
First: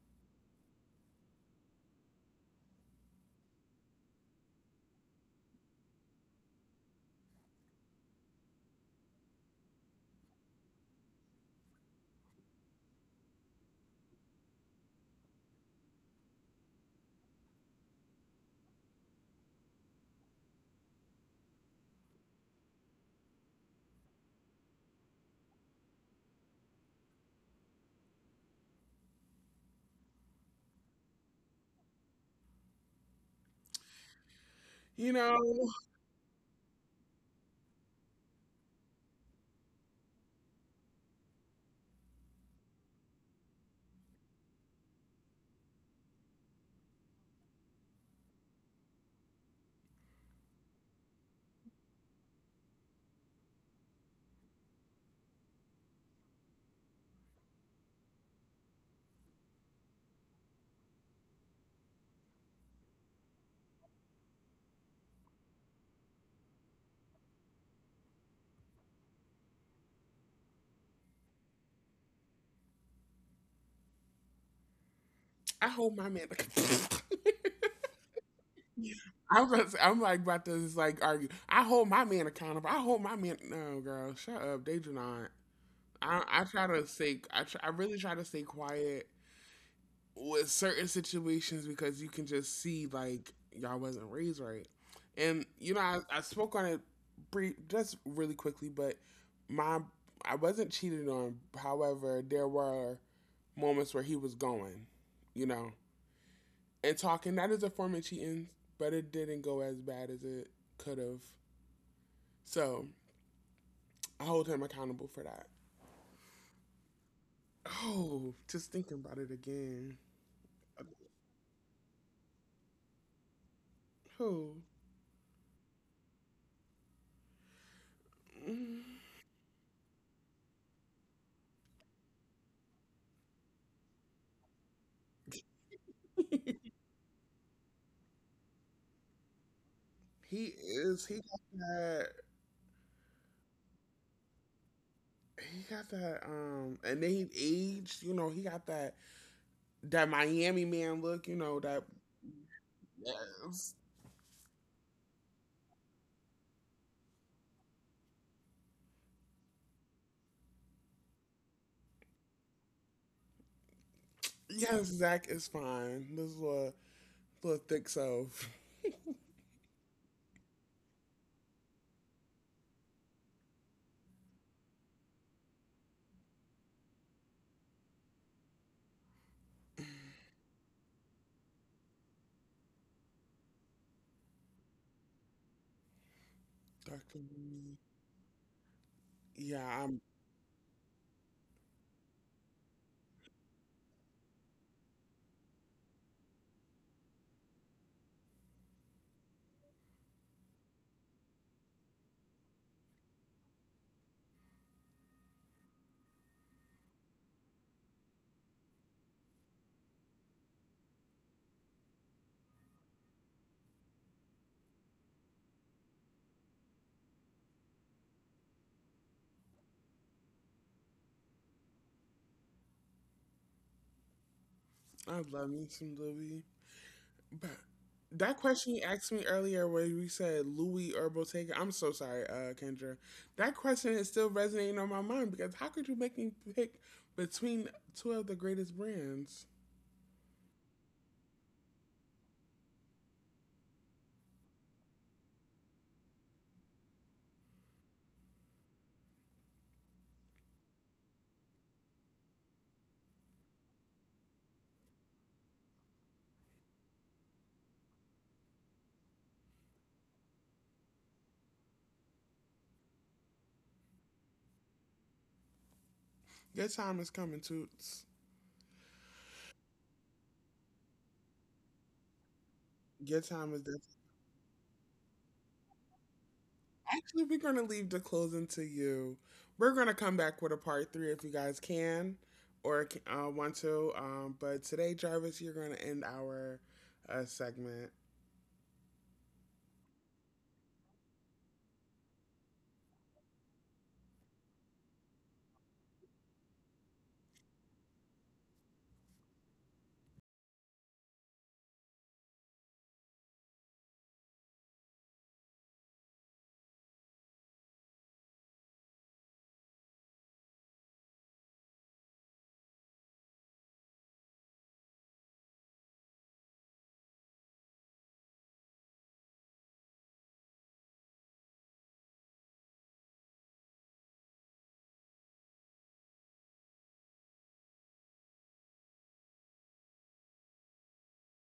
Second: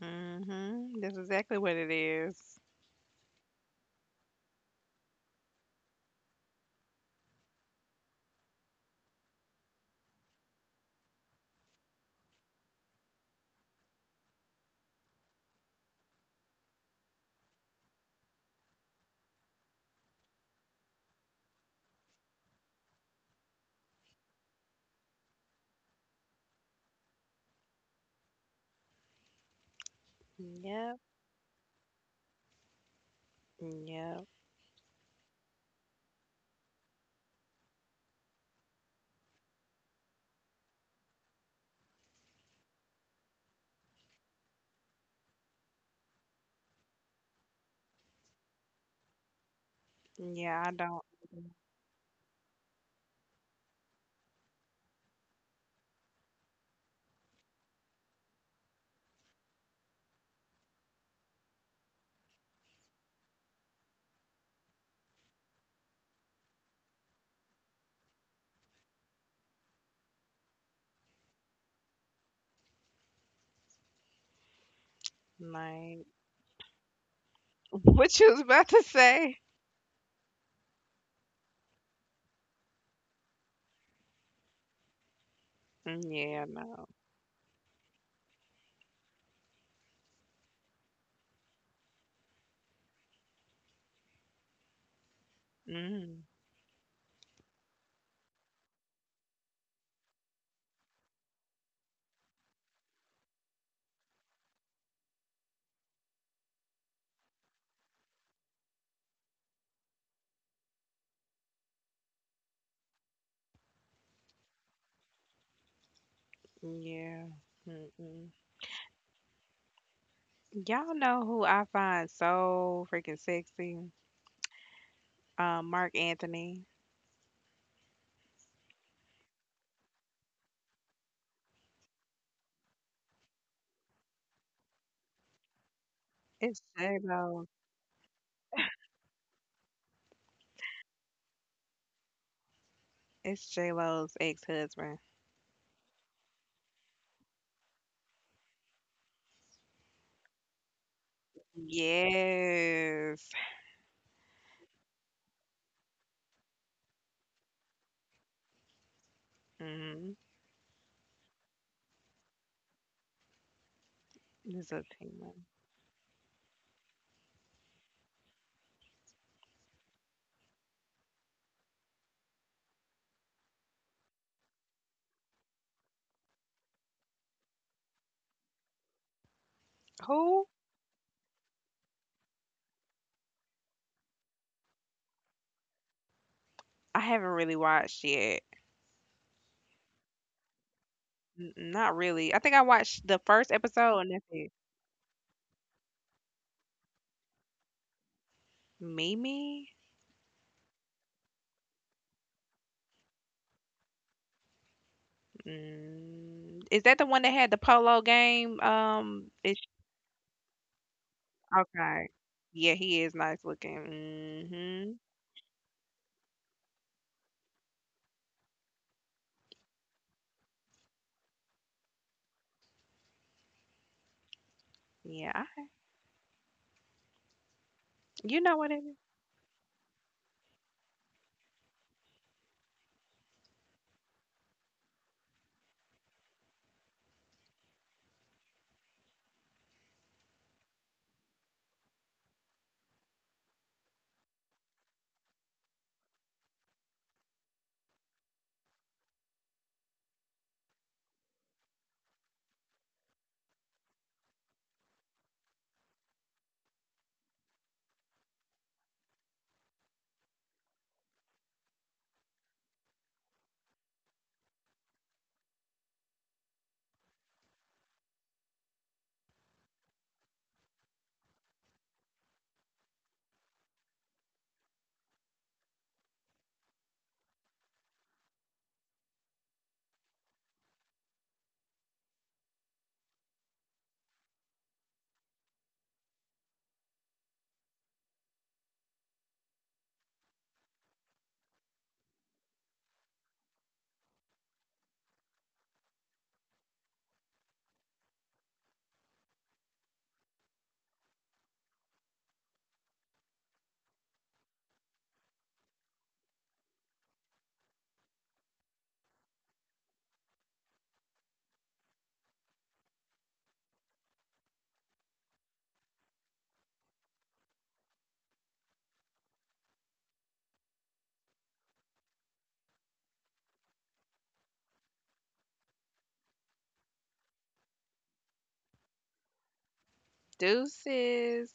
[SPEAKER 2] Mm Mhm. That's exactly what it is. Yep. Yep.
[SPEAKER 1] You know,
[SPEAKER 2] Yeah, I don't
[SPEAKER 1] I hold
[SPEAKER 2] like
[SPEAKER 1] my man.
[SPEAKER 2] what you was about to say.
[SPEAKER 1] Gonna say, I'm like about to just like argue. I hold my man accountable. I hold my man. No, girl, shut up. They do not.
[SPEAKER 2] Yeah,
[SPEAKER 1] I try
[SPEAKER 2] no.
[SPEAKER 1] to stay. I really try to stay quiet with certain situations because you can just see like y'all wasn't raised right. And you know, I
[SPEAKER 2] Mm,
[SPEAKER 1] spoke on it brief, just really quickly, but my I wasn't cheated on. However, there were moments where he was going, you know, and talking. That is a form of cheating, but it didn't go as bad as it could have. So I hold him accountable for that.
[SPEAKER 2] yeah. Mm-mm.
[SPEAKER 1] Oh, just thinking about it again.
[SPEAKER 2] Y'all know who I find so freaking sexy?
[SPEAKER 1] Oh.
[SPEAKER 2] Mark Anthony. It's J Lo.
[SPEAKER 1] He is. He got that.
[SPEAKER 2] It's J Lo's ex husband.
[SPEAKER 1] He got that. And then he aged. You know, he got that that Miami man look. You know that.
[SPEAKER 2] Yes.
[SPEAKER 1] Yes,
[SPEAKER 2] Mhm. It's a
[SPEAKER 1] yes.
[SPEAKER 2] teen
[SPEAKER 1] Zach
[SPEAKER 2] one.
[SPEAKER 1] is fine. This little little thick self.
[SPEAKER 2] Who? I
[SPEAKER 1] Doctor
[SPEAKER 2] haven't really
[SPEAKER 1] Louis.
[SPEAKER 2] watched yet.
[SPEAKER 1] Yeah, I'm.
[SPEAKER 2] N not really. I think I watched the first episode and that's it. Mimi? Mm, is that the one that had the polo game? It's okay. Yeah, he is nice looking. Hmm
[SPEAKER 1] I
[SPEAKER 2] Yeah.
[SPEAKER 1] love
[SPEAKER 2] I-.
[SPEAKER 1] me some Louis. But
[SPEAKER 2] You
[SPEAKER 1] that
[SPEAKER 2] know what
[SPEAKER 1] question
[SPEAKER 2] it
[SPEAKER 1] you
[SPEAKER 2] is.
[SPEAKER 1] asked me earlier, where we said Louis or Bottega. I'm so sorry, Kendra. That question is still resonating on my mind because how could you make me pick between two of the greatest brands? Your time is coming, Toots. Your time is definitely. Actually, we're going to leave the closing to you. We're going to come back with a part three if you guys can or want to. But today, Jarvis, you're going to end our segment.
[SPEAKER 2] Deuces.